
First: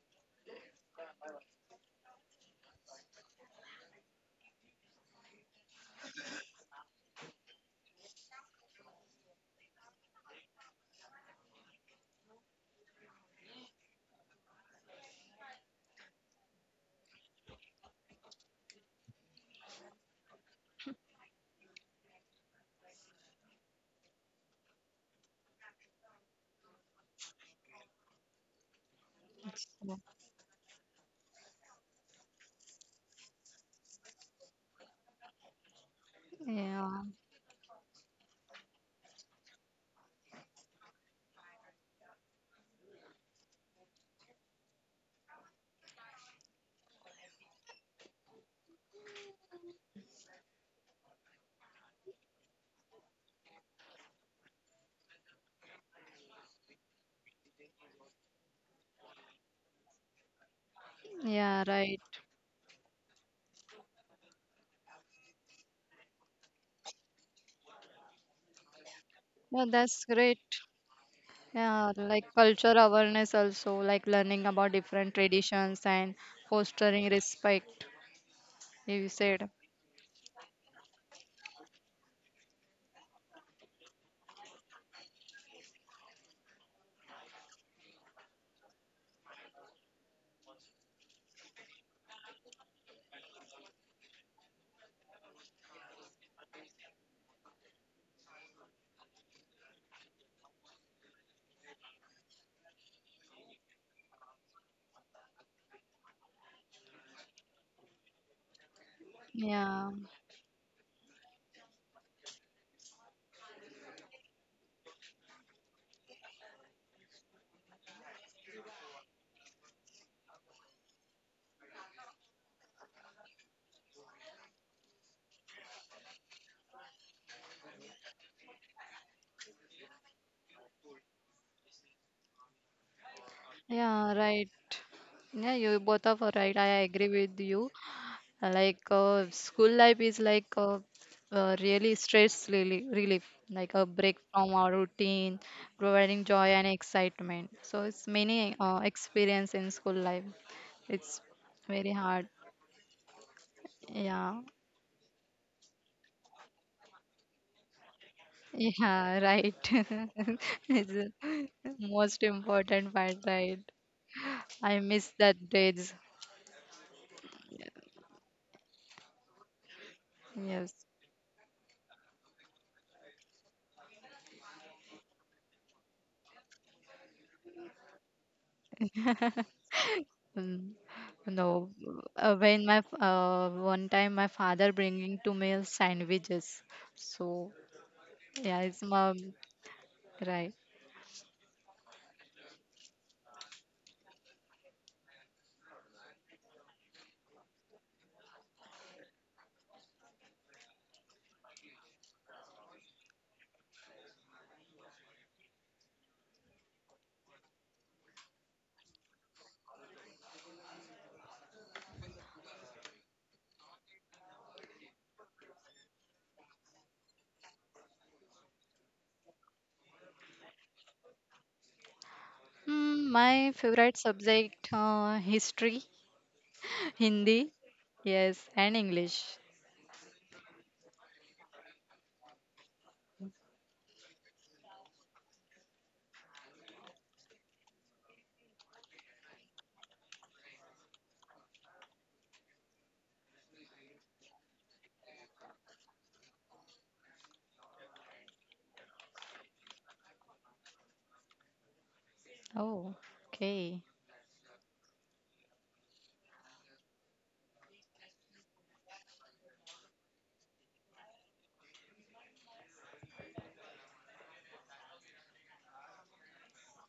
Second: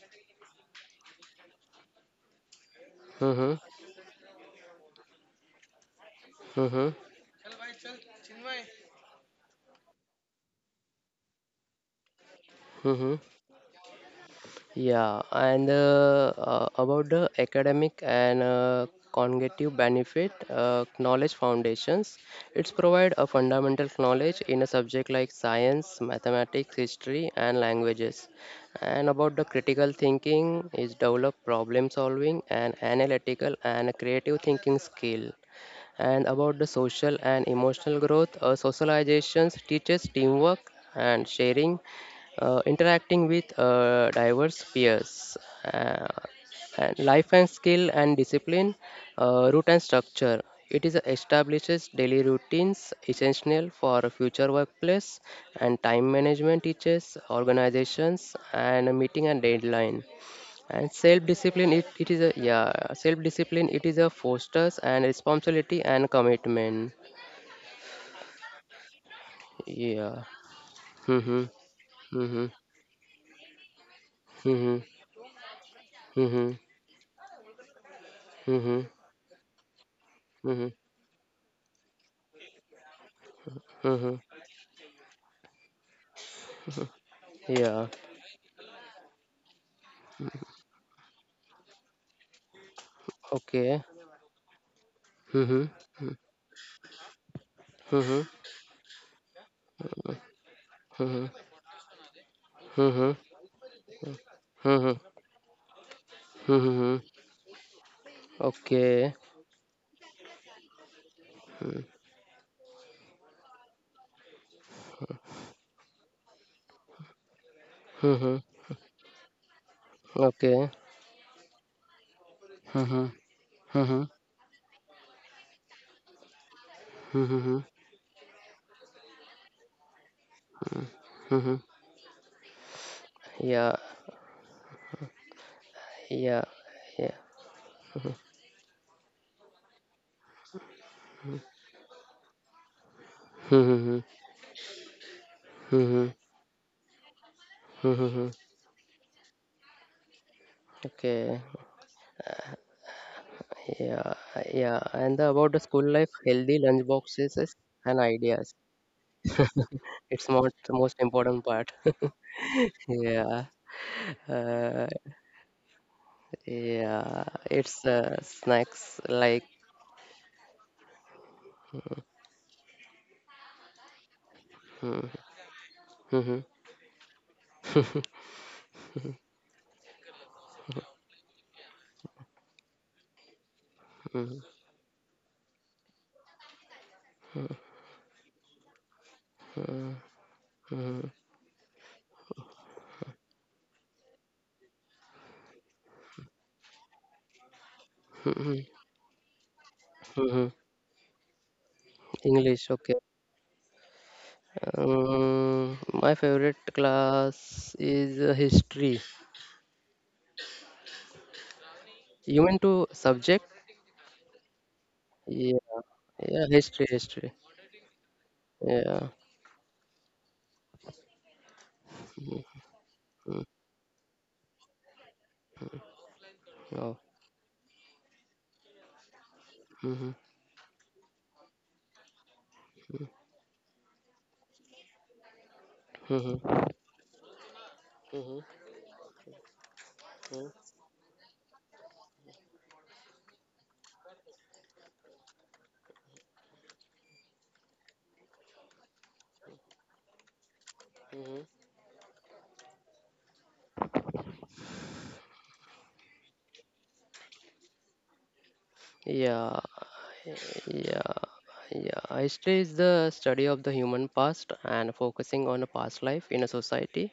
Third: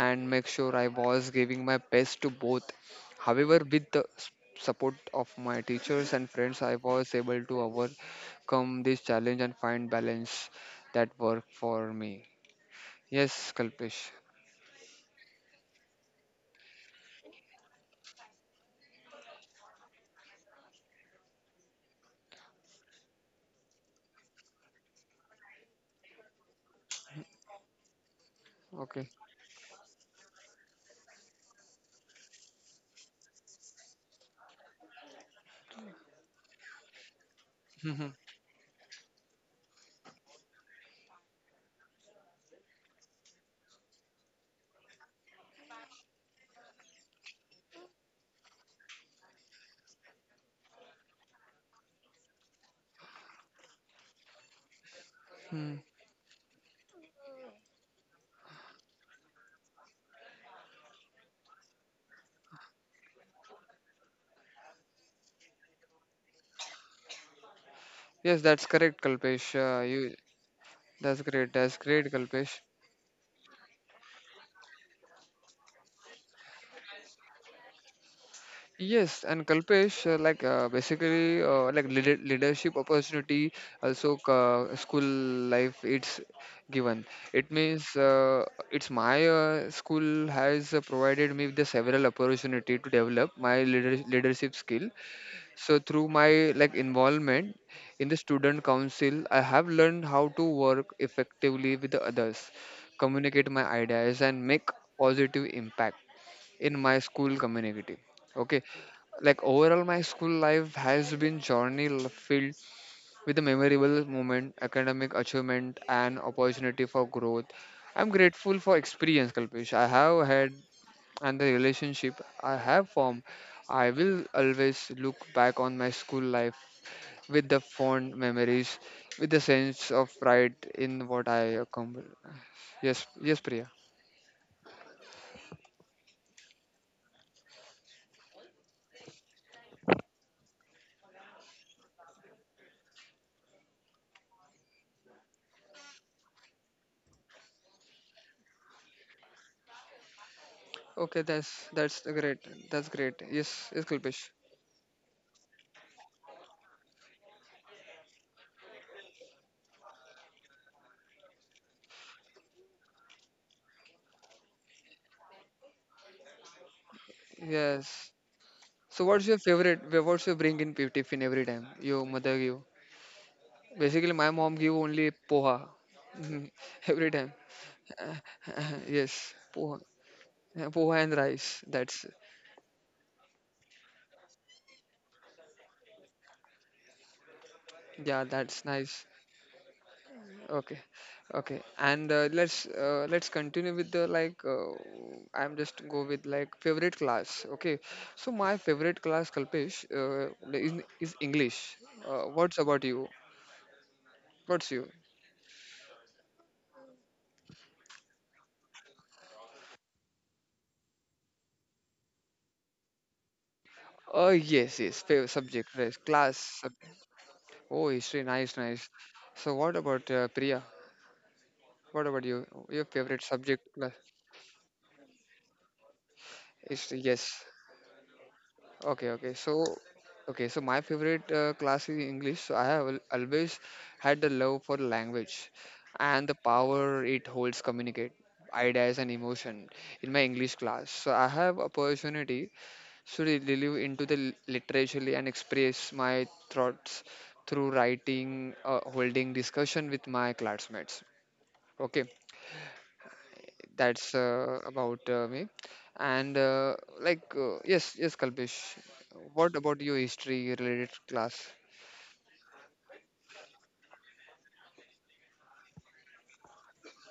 Speaker 3: and make sure I was giving my best to both.
Speaker 1: mhm,
Speaker 3: However, with the support of my teachers and friends, I
Speaker 1: mhm,
Speaker 3: was able to overcome this challenge and find balance that worked for me.
Speaker 1: mhm.
Speaker 3: Yes, Kalpesh.
Speaker 1: Yeah, and about the academic and cognitive benefit, knowledge foundations, it's provide a fundamental knowledge in a subject like science, mathematics, history, and languages.
Speaker 3: Okay.
Speaker 1: And about the critical
Speaker 2: So,
Speaker 1: thinking is develop problem solving and analytical and creative thinking skill, and about the
Speaker 2: yeah,
Speaker 1: social and emotional
Speaker 3: *laughs*
Speaker 1: growth. Socializations teaches teamwork and sharing, interacting with diverse peers, uh, and life and skill and discipline, root and structure. It is establishes daily routines essential for future workplace
Speaker 3: Hmm.
Speaker 1: and time management teaches organizations and meeting and deadline and
Speaker 2: yeah,
Speaker 1: self-discipline
Speaker 2: right.
Speaker 1: it is a yeah self-discipline it is a fosters and responsibility and commitment
Speaker 3: Yes, that's correct, Kalpesh,
Speaker 2: Yeah, that's
Speaker 3: you.
Speaker 1: yeah.
Speaker 2: great.
Speaker 3: That's
Speaker 1: Mm-hmm.
Speaker 3: great, that's
Speaker 2: Yeah,
Speaker 3: great,
Speaker 2: like
Speaker 1: Mm-hmm.
Speaker 3: Kalpesh.
Speaker 2: culture awareness also, like learning about
Speaker 1: Mm-hmm.
Speaker 2: different traditions and
Speaker 1: Mm-hmm.
Speaker 2: fostering respect.
Speaker 1: Mm-hmm.
Speaker 2: You
Speaker 3: Yes,
Speaker 2: said,
Speaker 3: and Kalpesh,
Speaker 1: Mm-hmm.
Speaker 3: basically, leadership opportunity,
Speaker 1: Mm-hmm.
Speaker 3: also school life, it's given. It
Speaker 1: Yeah,
Speaker 3: means it's my school has provided me with the several opportunity to develop my
Speaker 1: okay.
Speaker 3: leadership skill.
Speaker 1: Mm-hmm.
Speaker 3: So through my like involvement in
Speaker 1: Mm-hmm.
Speaker 3: the student council, I have learned how to work
Speaker 1: Mm-hmm.
Speaker 3: effectively with the others,
Speaker 1: Mm-hmm.
Speaker 3: communicate my ideas, and make
Speaker 1: Mm-hmm.
Speaker 3: positive impact in
Speaker 1: Mm-hmm.
Speaker 3: my school community. Okay,
Speaker 1: Okay.
Speaker 3: like
Speaker 2: yeah,
Speaker 3: overall, my school life has been filled with a memorable moment, academic achievement, and opportunity for growth. I'm
Speaker 1: Mm-hmm.
Speaker 3: grateful for experience, Kalpesh. I have had
Speaker 1: Okay.
Speaker 3: and the relationship I have
Speaker 1: Mm-hmm.
Speaker 3: formed. I
Speaker 1: Mm-hmm.
Speaker 3: will always look back on my school life with
Speaker 1: Mm-hmm.
Speaker 3: the fond memories, with the sense of pride in what I
Speaker 1: Mm-hmm.
Speaker 3: accomplished. Yes, yes, Priya.
Speaker 1: Yeah,
Speaker 2: yeah, right. Yeah, you both of are
Speaker 1: yeah,
Speaker 2: right. I agree
Speaker 1: yeah.
Speaker 2: with you. Like school life is like really stress really, relief, like a
Speaker 1: Mm-hmm.
Speaker 2: break from our routine,
Speaker 1: Mm-hmm.
Speaker 2: providing joy and excitement. So it's
Speaker 1: Mm-hmm.
Speaker 2: many experience in school life. It's
Speaker 3: Okay,
Speaker 1: Okay,
Speaker 2: very
Speaker 3: that's the
Speaker 2: hard.
Speaker 3: great. That's great. Yes, yes,
Speaker 1: yeah,
Speaker 3: Kalpesh.
Speaker 2: Yeah,
Speaker 1: yeah. And the, about the school life, healthy lunch boxes is- and ideas.
Speaker 2: yeah, right.
Speaker 1: *laughs* It's
Speaker 2: *laughs*
Speaker 1: not the
Speaker 2: It's
Speaker 1: most
Speaker 2: the
Speaker 1: important part. *laughs*
Speaker 2: most important part,
Speaker 1: Yeah,
Speaker 2: right? I
Speaker 1: uh,
Speaker 2: miss that days.
Speaker 1: yeah. It's
Speaker 3: Yes.
Speaker 1: snacks
Speaker 3: So what's your
Speaker 1: like
Speaker 3: favorite? What's your bring
Speaker 2: Yes.
Speaker 3: in tiffin every time your mother give? Basically, my mom give only poha
Speaker 1: hmm,
Speaker 3: *laughs* every time. Uh, uh, Yes, poha. Yeah,
Speaker 2: Mm,
Speaker 3: poha and rice.
Speaker 2: no,
Speaker 3: That's
Speaker 2: when one time my
Speaker 1: hmm,
Speaker 2: father bringing to me sandwiches. So
Speaker 3: yeah, that's
Speaker 2: yeah, it's
Speaker 3: nice.
Speaker 2: my
Speaker 1: hmm,
Speaker 2: right.
Speaker 3: Okay,
Speaker 1: hmm,
Speaker 3: okay. And let's continue with the like. I'm just go with like favorite class. Okay, so my
Speaker 1: hmm,
Speaker 3: favorite class, Kalpesh,
Speaker 1: hmm.
Speaker 3: is English. What's
Speaker 1: English.
Speaker 3: about
Speaker 1: Okay.
Speaker 3: you? What's you?
Speaker 1: My favorite class is history. You mean to subject?
Speaker 3: Oh yes, yes. Favorite
Speaker 1: Yeah,
Speaker 3: subject, right? Class
Speaker 1: yeah. History,
Speaker 3: subject.
Speaker 1: history.
Speaker 3: Oh, history, nice, nice.
Speaker 1: Yeah.
Speaker 3: So what about Priya? What about you? Your
Speaker 2: Mm,
Speaker 3: favorite
Speaker 1: Mm.
Speaker 2: my
Speaker 3: subject class?
Speaker 2: favorite subject history,
Speaker 1: Oh.
Speaker 3: History,
Speaker 2: *laughs*
Speaker 3: yes.
Speaker 2: Hindi, yes, and
Speaker 3: Okay, okay.
Speaker 2: English.
Speaker 3: So,
Speaker 1: Mm-hmm.
Speaker 3: okay. So my favorite class is English. So I have always had the love for language and the
Speaker 1: Mm-hmm.
Speaker 3: power it holds communicate
Speaker 1: Mm-hmm.
Speaker 3: ideas and emotion in my English class. So I have opportunity. Should relive into the literaturely and express my thoughts through writing, holding discussion with my classmates.
Speaker 1: Mm-hmm.
Speaker 3: Okay,
Speaker 2: Oh, okay.
Speaker 3: that's about me. And like yes, yes, Kalpesh. What
Speaker 1: Yeah.
Speaker 3: about your history related
Speaker 1: Yeah.
Speaker 3: class?
Speaker 1: Yeah. History is the study of the human past and focusing on a past life in a society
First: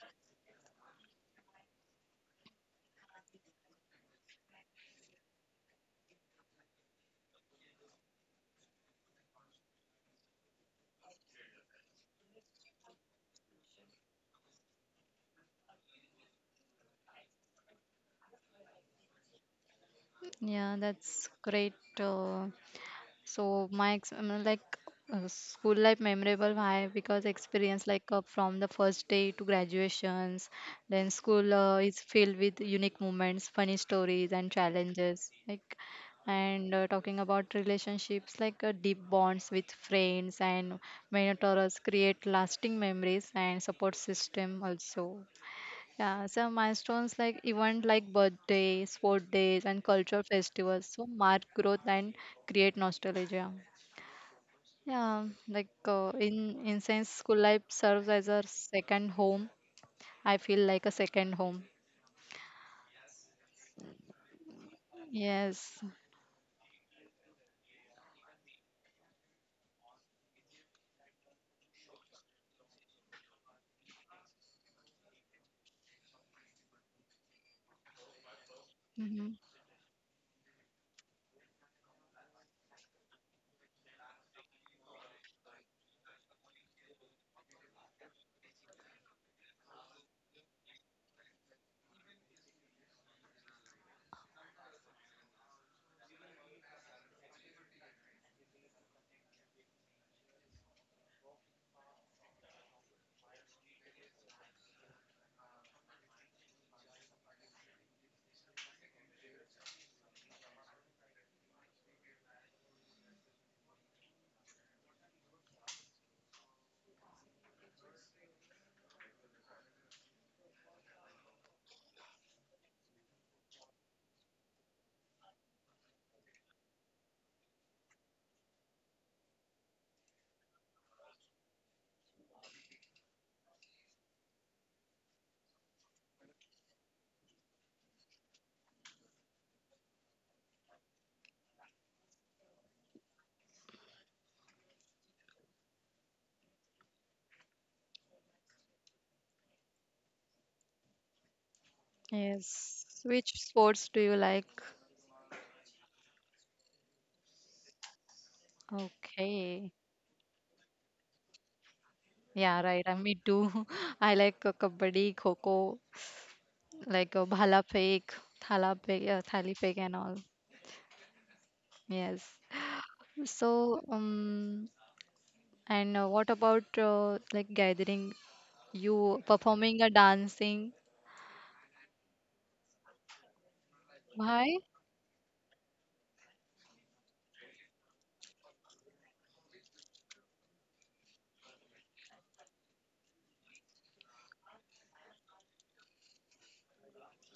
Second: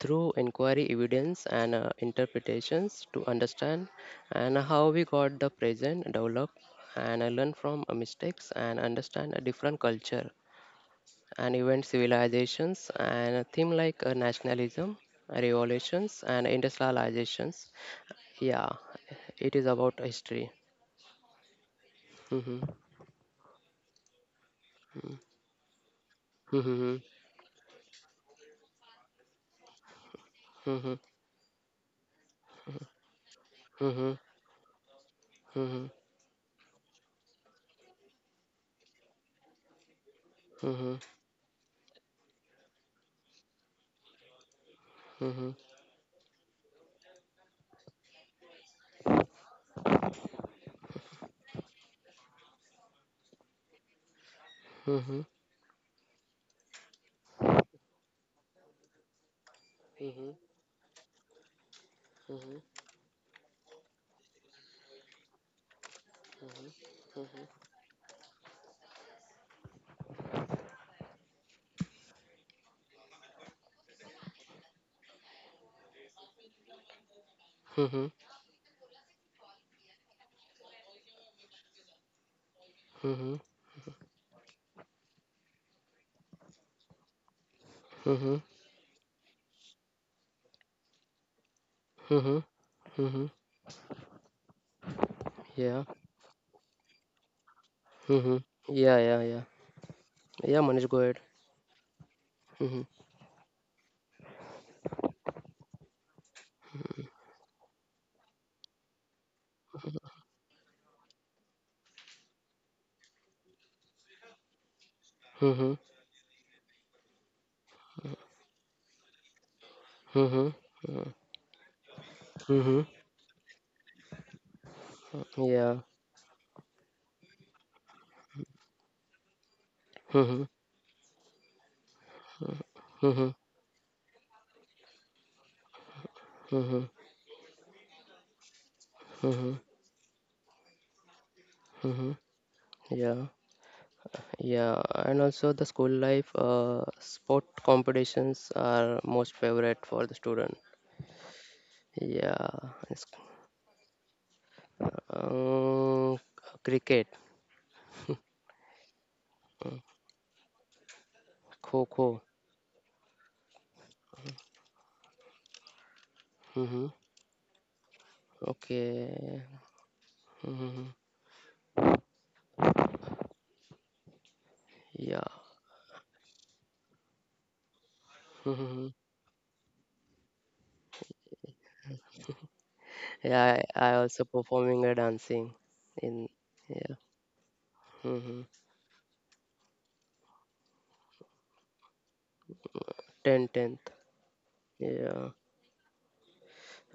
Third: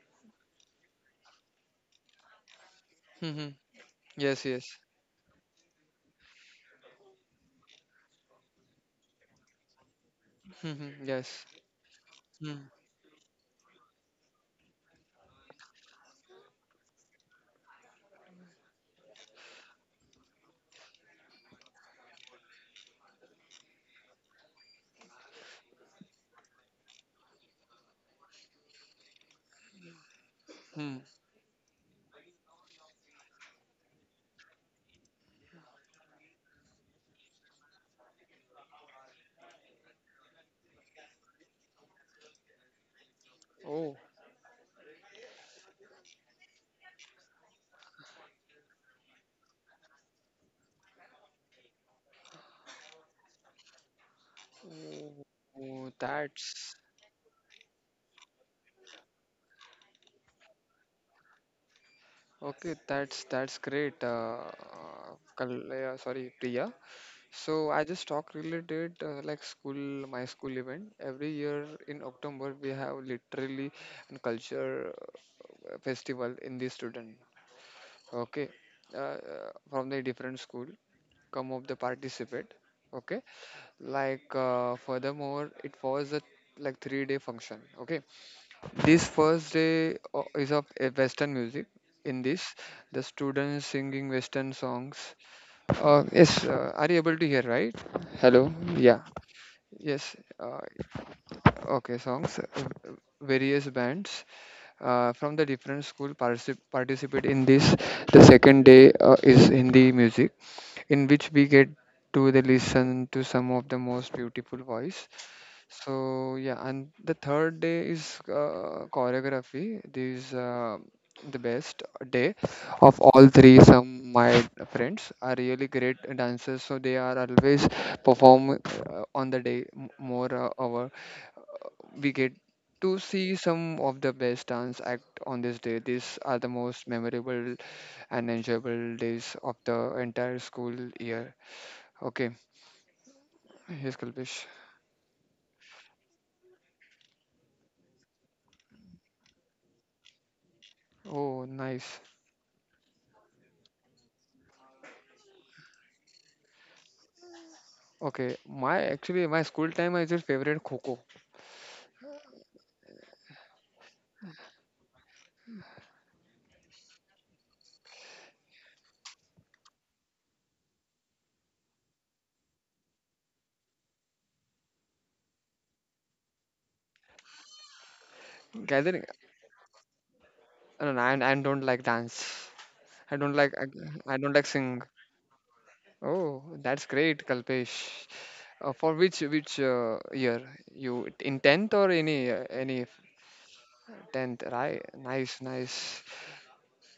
Speaker 1: through inquiry, evidence, and interpretations to
Speaker 3: Mm-hmm.
Speaker 1: understand
Speaker 3: Yes,
Speaker 1: and
Speaker 3: yes.
Speaker 1: how we got the present, develop, and learn from mistakes and understand a different culture
Speaker 3: Mm-hmm. Yes.
Speaker 1: and event
Speaker 3: Mm-hmm.
Speaker 1: civilizations and a theme like nationalism, revolutions, and industrializations. Yeah, it is about history.
Speaker 2: Yeah, that's great. Uh,
Speaker 1: Mm-hmm.
Speaker 2: So my ex- I mean, like school life memorable why
Speaker 1: Mm-hmm.
Speaker 2: because experience like from the first day to graduations
Speaker 1: Mm-hmm.
Speaker 2: then school is filled with unique moments funny stories
Speaker 1: Mm-hmm.
Speaker 2: and challenges like
Speaker 1: Mm-hmm.
Speaker 2: and talking about relationships like deep bonds with friends and
Speaker 1: Mm-hmm.
Speaker 2: mentors create lasting memories and support
Speaker 3: Oh,
Speaker 2: system also
Speaker 1: Mm-hmm.
Speaker 2: yeah, so milestones like event like birthday, sport days, and cultural festivals so mark growth and create nostalgia.
Speaker 1: Mm-hmm.
Speaker 2: Yeah,
Speaker 1: Mm-hmm.
Speaker 3: oh,
Speaker 2: like uh,
Speaker 3: oh,
Speaker 2: in in
Speaker 3: that's
Speaker 2: sense, school life serves as a second home. I
Speaker 1: Mm-hmm.
Speaker 2: feel like a second home.
Speaker 1: Mm-hmm.
Speaker 3: okay. That's great.
Speaker 2: Yes.
Speaker 3: Kal- yeah, sorry, Priya. So I just talk related like school, my school event. Every year in October we have literally a culture festival in the student. Okay, uh,
Speaker 2: Hmm.
Speaker 3: uh, from the different school come up the participate. Okay, like furthermore it was a like 3-day function. Okay,
Speaker 1: Mm-hmm.
Speaker 3: this first day is of Western music. In
Speaker 1: Mm-hmm.
Speaker 3: this, the
Speaker 1: Mm-hmm.
Speaker 3: students singing Western songs.
Speaker 1: Yeah.
Speaker 3: Yes, are you able to hear right?
Speaker 1: Mm-hmm.
Speaker 3: Hello, yeah.
Speaker 1: Yeah, yeah, yeah.
Speaker 3: Yes,
Speaker 1: Yeah, Manish, go ahead.
Speaker 3: okay, songs.
Speaker 1: Mm-hmm.
Speaker 3: Various bands from the different school participate in this. The second day is Hindi music, in which we get to the listen to some of the most beautiful voice.
Speaker 1: Mm-hmm.
Speaker 3: So yeah, and the third day is choreography. This is
Speaker 1: Mm-hmm.
Speaker 3: the best day
Speaker 1: Mm-hmm.
Speaker 3: of all three. Some my friends are really
Speaker 1: Yeah.
Speaker 3: great dancers, so they are always perform on the day more
Speaker 1: Mm-hmm.
Speaker 3: hours we get to
Speaker 1: Mm-hmm.
Speaker 3: see some of the best dance act on this day. These are the
Speaker 1: Mm-hmm.
Speaker 3: most memorable and enjoyable days of
Speaker 1: Mm-hmm.
Speaker 3: the entire school year.
Speaker 1: Mm-hmm.
Speaker 3: Okay,
Speaker 1: Yeah.
Speaker 3: here's Kalpesh.
Speaker 1: Yeah, and also the school life sport competitions are most favorite for the student.
Speaker 3: Oh, nice.
Speaker 2: Yes.
Speaker 1: Yeah, it's,
Speaker 2: Which sports do you like?
Speaker 1: um, cricket,
Speaker 3: Okay, my actually
Speaker 2: Okay.
Speaker 3: my school time is your favorite Coco
Speaker 1: kho kho.
Speaker 2: Yeah, right. I me too. *laughs* I like kabaddi, kho kho, like
Speaker 1: Mm-hmm.
Speaker 2: bhala fake, thala fake, thali fake,
Speaker 1: Okay.
Speaker 2: and all.
Speaker 1: Mm-hmm.
Speaker 2: Yes. So,
Speaker 1: Yeah.
Speaker 2: and what about like gathering? You
Speaker 1: Mm-hmm.
Speaker 3: gathering,
Speaker 2: performing a dancing?
Speaker 3: and I don't like dance. I don't like
Speaker 1: Yeah,
Speaker 3: I,
Speaker 1: I
Speaker 3: I
Speaker 2: Why?
Speaker 1: also
Speaker 3: don't like sing.
Speaker 1: performing a dancing in
Speaker 3: Oh, that's
Speaker 1: yeah.
Speaker 3: great, Kalpesh.
Speaker 1: Mm-hmm.
Speaker 3: For which year you in tenth or any
Speaker 1: Ten tenth.
Speaker 3: tenth? Right,
Speaker 1: Yeah.
Speaker 3: nice, nice.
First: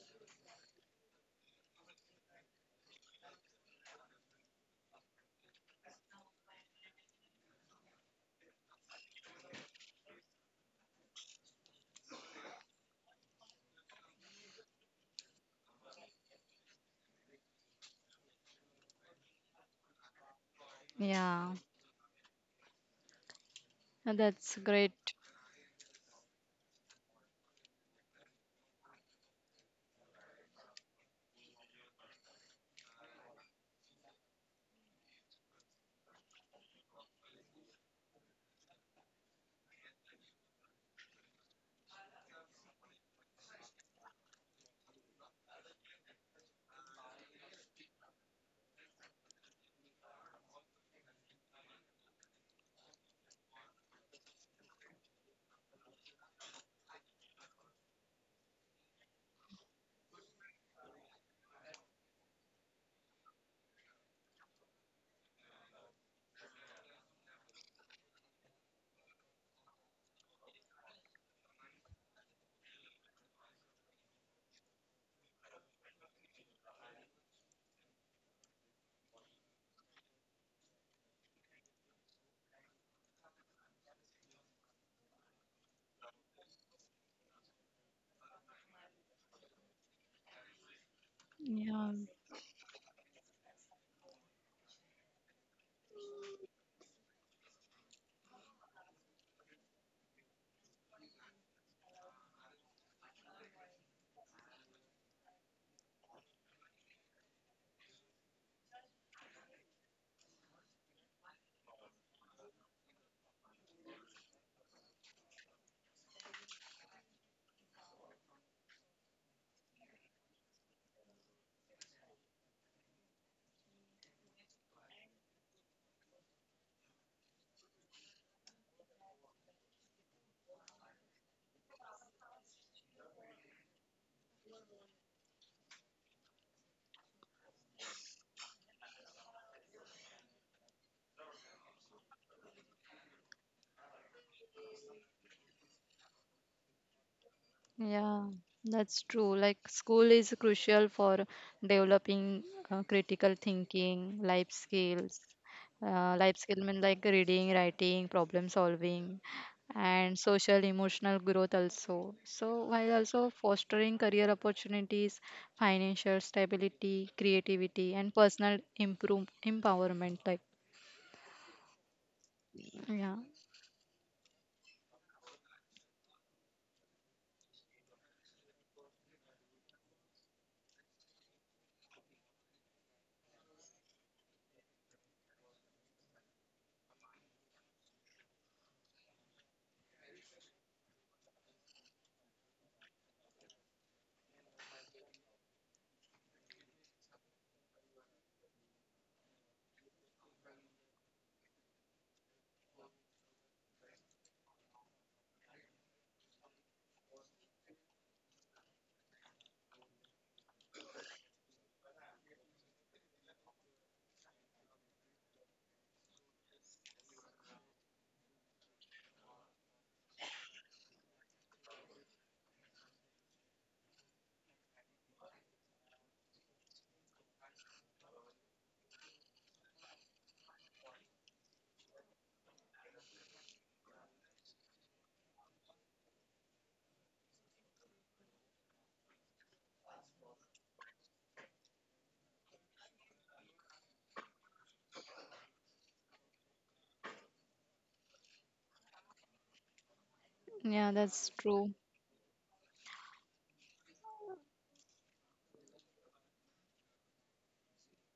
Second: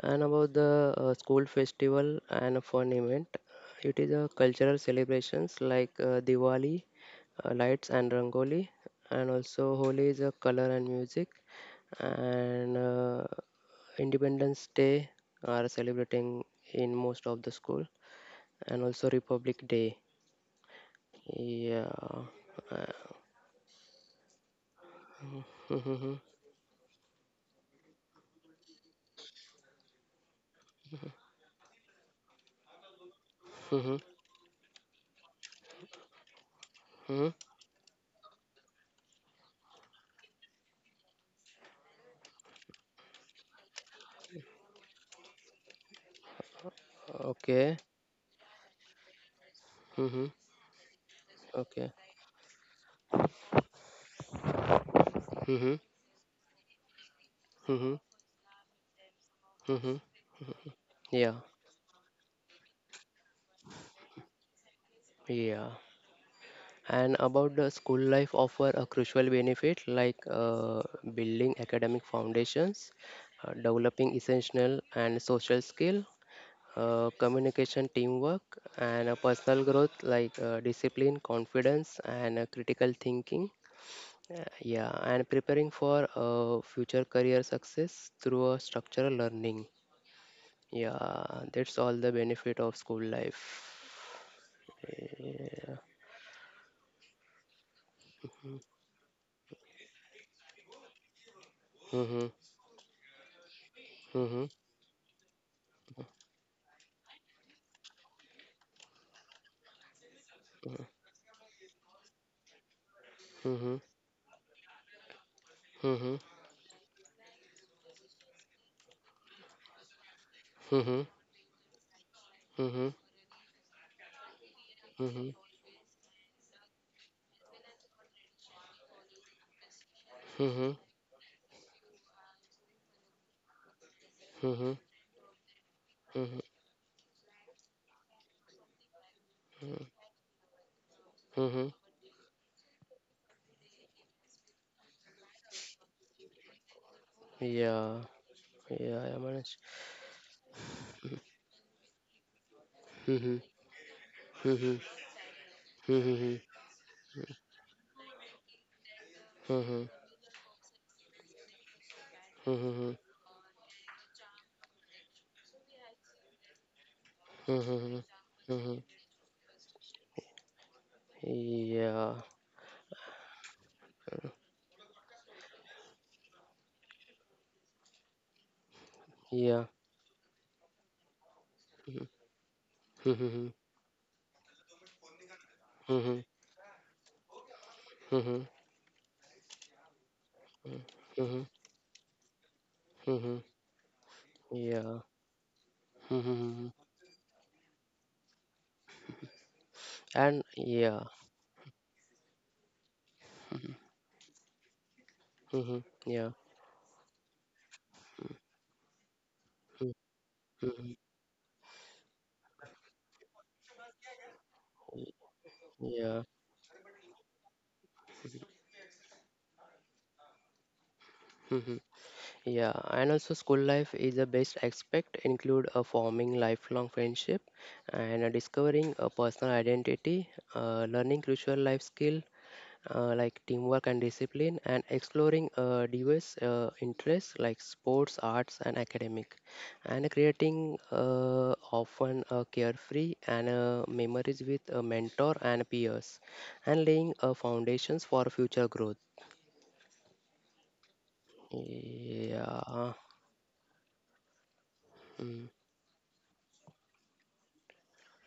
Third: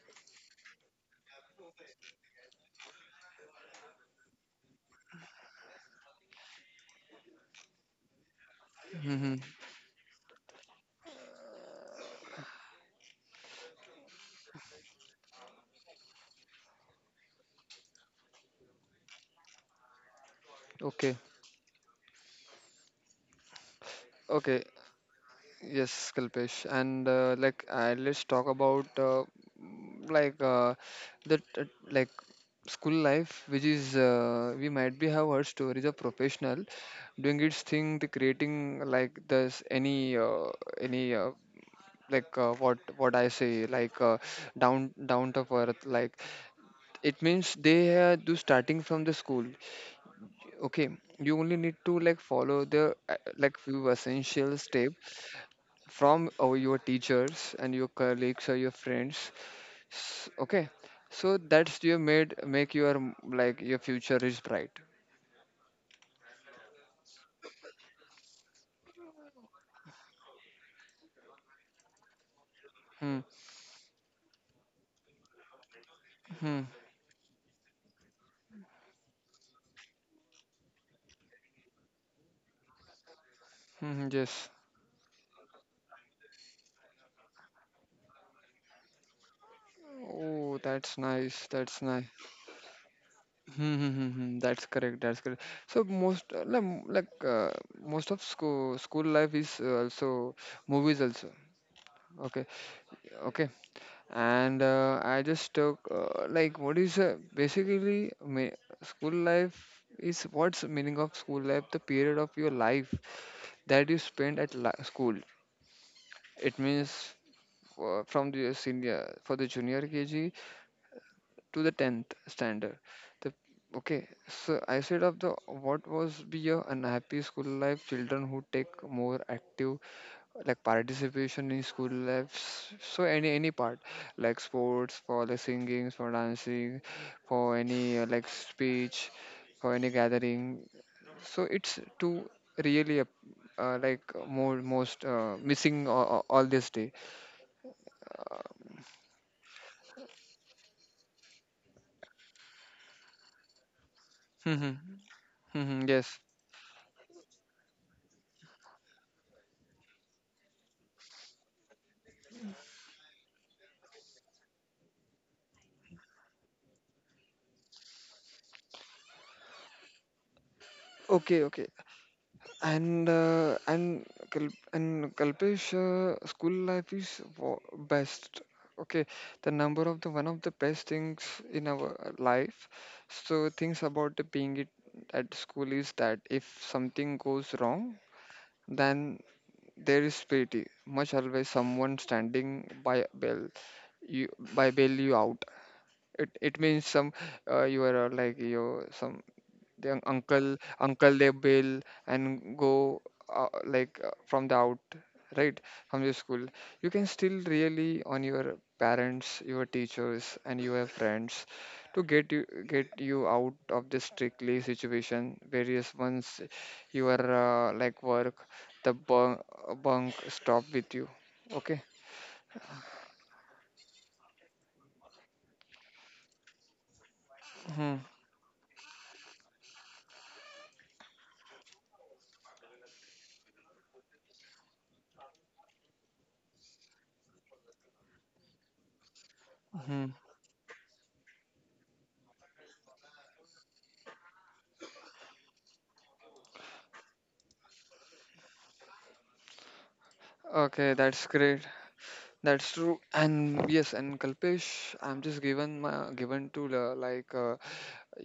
Speaker 1: And about the school festival and fun event. It is a cultural celebrations like Diwali, lights and rangoli, and
Speaker 3: Mm-hmm.
Speaker 1: also Holi is a color and music, and Independence Day are celebrating in most of the school, and also Republic Day.
Speaker 3: Okay.
Speaker 2: Yeah,
Speaker 1: Yeah. Uh,
Speaker 2: and that's
Speaker 3: Okay.
Speaker 2: great.
Speaker 3: Yes,
Speaker 1: hmm,
Speaker 3: Kalpesh. And like, let's talk about mm, like that like school life, which
Speaker 1: hmm,
Speaker 3: is we might be have heard stories of professional
Speaker 1: hmm.
Speaker 3: doing its thing, the creating like this any like what I say like down down to earth. Like it means
Speaker 1: Okay.
Speaker 3: they do starting from the school.
Speaker 1: Hmm.
Speaker 3: Okay, you only need
Speaker 1: Okay.
Speaker 3: to like follow the like few essential step
Speaker 1: Hmm,
Speaker 3: from your teachers and your
Speaker 1: hmm,
Speaker 3: colleagues or your friends.
Speaker 1: hmm.
Speaker 3: Okay,
Speaker 1: Yeah.
Speaker 3: so that's you made make your like your future is bright.
Speaker 1: Yeah, and about the school life offer a crucial benefit like building academic foundations,
Speaker 3: Hmm.
Speaker 1: developing essential and social skill,
Speaker 3: Hmm.
Speaker 1: communication, teamwork, and personal growth like discipline, confidence, and critical thinking.
Speaker 3: Hmm. Hmm, yes.
Speaker 1: Yeah, and preparing for future career success through a structural learning.
Speaker 3: Oh, that's
Speaker 1: Yeah,
Speaker 3: nice,
Speaker 1: that's
Speaker 3: that's
Speaker 2: Yeah.
Speaker 1: all
Speaker 3: nice.
Speaker 1: the benefit of school life.
Speaker 3: Hmm, hmm, hmm, hmm. That's correct. That's correct.
Speaker 1: Yeah.
Speaker 3: So most like like, most of school life is also movies also.
Speaker 1: Mm-hmm.
Speaker 3: Okay. Okay.
Speaker 1: Mm-hmm.
Speaker 3: And I just took like what is basically me school life is what's the meaning of school life? The period of your life
Speaker 1: Mhm.
Speaker 3: that you spend at la school.
Speaker 1: Mhm.
Speaker 3: It means from the senior for the junior KG
Speaker 1: Mhm.
Speaker 3: to the 10th standard.
Speaker 1: Mhm.
Speaker 3: The okay. So I said of
Speaker 1: Mhm.
Speaker 3: the what was be your unhappy school life children who take more active like
Speaker 1: Mhm.
Speaker 3: participation in school lives, so any part like
Speaker 1: Mhm.
Speaker 3: sports for the singing for
Speaker 1: Mhm.
Speaker 3: dancing for any like speech for
Speaker 1: Mhm.
Speaker 3: any gathering, so
Speaker 1: Mhm.
Speaker 3: it's too really like more most missing all this day.
Speaker 1: Yeah.
Speaker 2: Yeah,
Speaker 1: Yeah,
Speaker 2: that's
Speaker 1: I am
Speaker 2: true.
Speaker 1: honest.
Speaker 2: Like school is crucial for developing critical
Speaker 1: Mhm.
Speaker 2: thinking, life
Speaker 3: Mm-hmm.
Speaker 1: Mhm.
Speaker 2: skills.
Speaker 3: Mm-hmm. Yes.
Speaker 2: Life
Speaker 1: Mhm.
Speaker 2: skill mean like reading, writing, problem solving,
Speaker 1: Mhm.
Speaker 2: and social emotional growth also. So while
Speaker 1: Mhm.
Speaker 2: also fostering career opportunities, financial stability, creativity,
Speaker 1: Mhm.
Speaker 2: and personal
Speaker 1: Mhm.
Speaker 2: improve empowerment. Like
Speaker 3: Okay, okay.
Speaker 1: Yeah.
Speaker 3: And
Speaker 2: yeah,
Speaker 3: and Kal- and Kalpesh, school life is best. Okay, the
Speaker 1: Yeah.
Speaker 3: number of the one of the best things in our life.
Speaker 1: Mhm.
Speaker 3: So things about the being it at school is
Speaker 1: Mhm.
Speaker 3: that if something goes wrong,
Speaker 1: Mhm.
Speaker 3: then there is pity. Much
Speaker 1: Mhm.
Speaker 3: always someone standing by
Speaker 1: Mhm.
Speaker 3: bell, you by bail
Speaker 1: Yeah.
Speaker 3: you out. It
Speaker 1: Mhm.
Speaker 3: means some you are like you some the
Speaker 1: And
Speaker 3: uncle
Speaker 1: yeah.
Speaker 3: uncle they bail and go like from the out, right,
Speaker 1: Mhm.
Speaker 3: from the
Speaker 1: Yeah.
Speaker 3: school. You can still really on your parents, your teachers and your
Speaker 1: Mhm.
Speaker 3: friends to get you out of this strictly situation various
Speaker 1: Yeah.
Speaker 3: ones. Your like work the bunk, bunk stop with you.
Speaker 1: Mhm.
Speaker 3: Okay.
Speaker 1: Yeah, and also school life is the best aspect include a forming lifelong friendship
Speaker 3: Hmm.
Speaker 1: and a discovering a personal identity, learning crucial life skill like teamwork and discipline, and exploring diverse interests like sports, arts, and academic,
Speaker 3: Hmm.
Speaker 1: and creating often carefree and memories with a mentor and peers, and laying foundations for future growth.
Speaker 3: Okay,
Speaker 2: yeah,
Speaker 3: that's
Speaker 2: that's
Speaker 3: great.
Speaker 2: true.
Speaker 3: That's
Speaker 1: Yeah.
Speaker 3: true, and yes, and Kalpesh, I'm just
Speaker 1: Mm.
Speaker 3: given my given to the, like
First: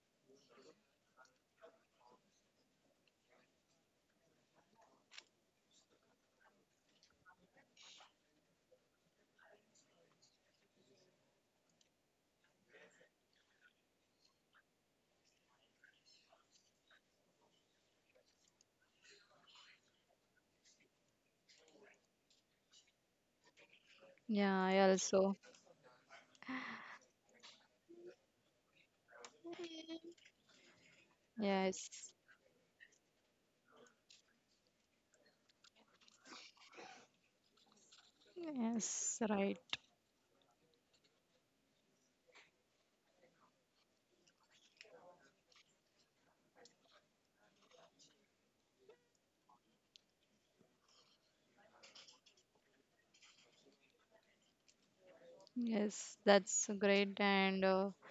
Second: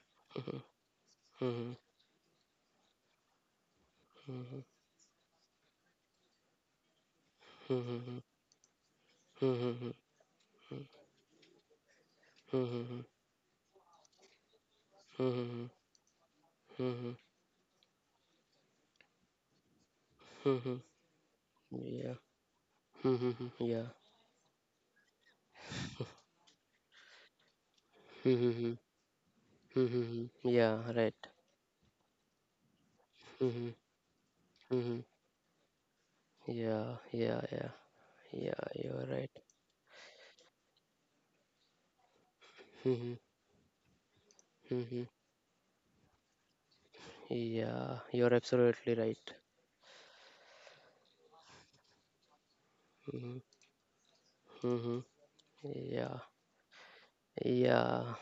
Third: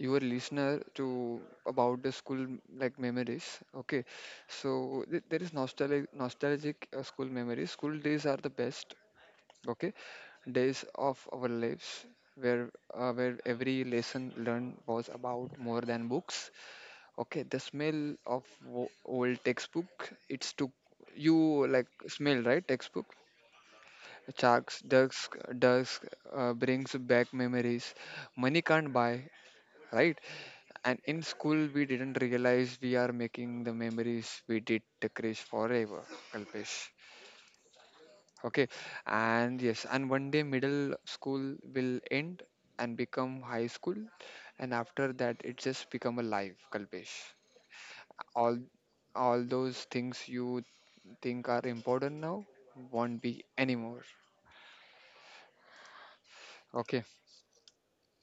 Speaker 3: your listener to
Speaker 1: Mhm,
Speaker 3: about the school like memories. Okay,
Speaker 1: mhm,
Speaker 3: so there is nostalgic nostalgic school memories. School
Speaker 1: mhm,
Speaker 3: days are the best.
Speaker 1: mhm,
Speaker 3: Okay,
Speaker 1: mhm,
Speaker 3: days of our lives where
Speaker 1: mhm,
Speaker 3: where every lesson learned was about
Speaker 1: mhm,
Speaker 3: more than books. Okay, the smell of old textbook. It's to
Speaker 1: mhm.
Speaker 3: you like
Speaker 1: Yeah.
Speaker 3: smell right textbook.
Speaker 1: Mhm, yeah.
Speaker 2: Yeah,
Speaker 3: Sharks,
Speaker 2: I
Speaker 3: ducks,
Speaker 2: also
Speaker 3: dusk brings back memories. Money
Speaker 1: Mhm,
Speaker 3: can't buy, right?
Speaker 1: mhm, yeah,
Speaker 3: And
Speaker 1: right.
Speaker 3: in school, we didn't
Speaker 2: yes,
Speaker 3: realize we are making the
Speaker 1: Mhm,
Speaker 3: memories we did
Speaker 1: mhm,
Speaker 3: cherish forever, Kalpesh.
Speaker 1: yeah, yeah, yeah, yeah,
Speaker 3: Okay,
Speaker 1: you're
Speaker 2: yes,
Speaker 1: right.
Speaker 3: and
Speaker 2: right.
Speaker 3: yes, and one day middle school will end and
Speaker 1: Mhm,
Speaker 3: become high school, and
Speaker 1: mhm,
Speaker 3: after that, it just become a life, Kalpesh.
Speaker 1: yeah, you're
Speaker 3: All,
Speaker 1: absolutely right.
Speaker 3: all those things you think are important now won't
Speaker 1: Mhm,
Speaker 3: be anymore.
Speaker 1: mhm, yeah,
Speaker 2: Yes, that's
Speaker 3: Okay,
Speaker 2: great. And
Speaker 1: yeah,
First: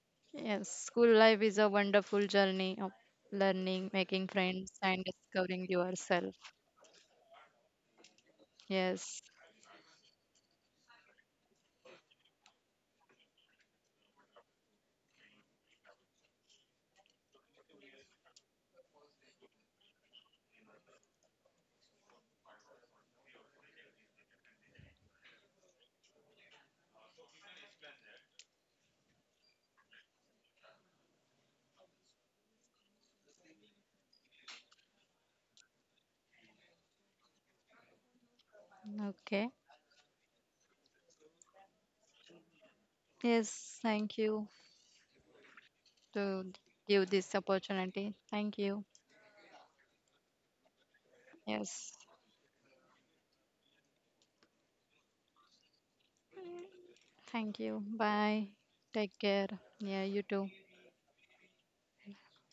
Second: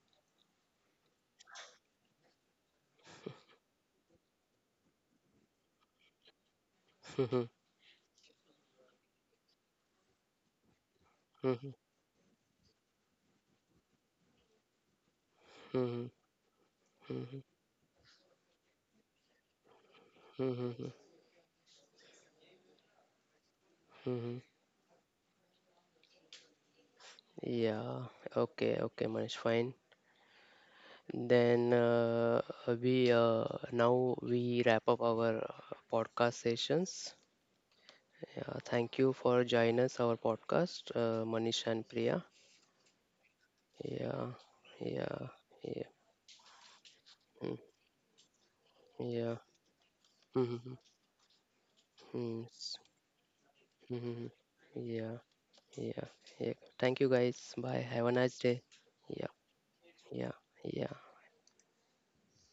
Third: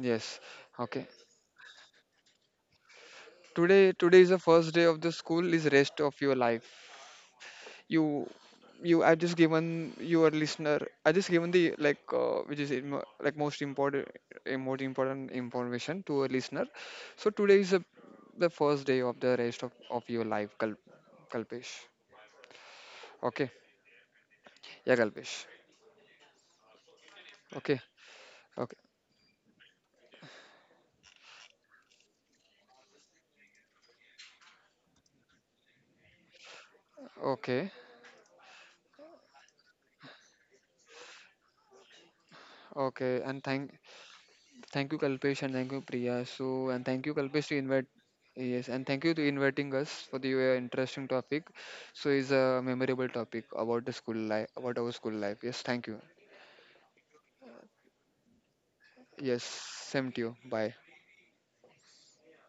Speaker 3: yes,
Speaker 2: yes,
Speaker 3: okay.
Speaker 2: school life is a wonderful journey of learning,
Speaker 3: Today today
Speaker 2: making
Speaker 3: is the
Speaker 2: friends,
Speaker 3: first day of
Speaker 2: and
Speaker 3: the school
Speaker 2: discovering
Speaker 3: is rest of
Speaker 2: yourself.
Speaker 3: your life.
Speaker 1: mhm,
Speaker 3: you you I
Speaker 2: Yes.
Speaker 3: just given your listener, I just given the
Speaker 1: mhm,
Speaker 3: like which is like most important information
Speaker 1: mhm,
Speaker 3: to a listener. So
Speaker 1: mhm,
Speaker 3: today is a, the first day of the rest of your life
Speaker 1: mhm,
Speaker 3: Kalpesh. Okay.
Speaker 1: mhm,
Speaker 3: Yeah, Kalpesh. Okay.
Speaker 1: yeah. Okay,
Speaker 3: Okay.
Speaker 1: okay, Manish, fine. Then we now we wrap up our podcast sessions.
Speaker 3: Okay.
Speaker 1: Yeah, thank you for
Speaker 2: Okay.
Speaker 1: joining us our podcast, Manish and Priya.
Speaker 3: Okay, and thank.
Speaker 2: Yes, thank
Speaker 1: Yeah,
Speaker 2: you
Speaker 3: Thank you,
Speaker 1: yeah,
Speaker 3: Kalpesh, and thank you,
Speaker 1: yeah,
Speaker 3: Priya.
Speaker 2: to
Speaker 3: So, and thank
Speaker 2: give
Speaker 3: you,
Speaker 2: this
Speaker 3: Kalpesh, to
Speaker 1: mm,
Speaker 3: invite.
Speaker 2: opportunity. Thank
Speaker 3: Yes, and
Speaker 2: you.
Speaker 3: thank you to
Speaker 1: yeah,
Speaker 3: inviting us for the
Speaker 1: mm,
Speaker 3: interesting topic.
Speaker 2: Yes.
Speaker 3: So, it's
Speaker 1: mm,
Speaker 3: a
Speaker 1: s-
Speaker 3: memorable topic about the school
Speaker 1: mm,
Speaker 3: life, about our school
Speaker 1: yeah,
Speaker 3: life. Yes, thank you.
Speaker 1: yeah, yeah. Thank you guys.
Speaker 2: Thank you.
Speaker 1: Bye. Have a nice
Speaker 2: Bye.
Speaker 1: day.
Speaker 2: Take
Speaker 1: Yeah,
Speaker 3: Yes,
Speaker 2: care. Yeah,
Speaker 3: same to
Speaker 2: you
Speaker 1: yeah,
Speaker 3: you.
Speaker 2: too.
Speaker 3: Bye.
Speaker 1: yeah.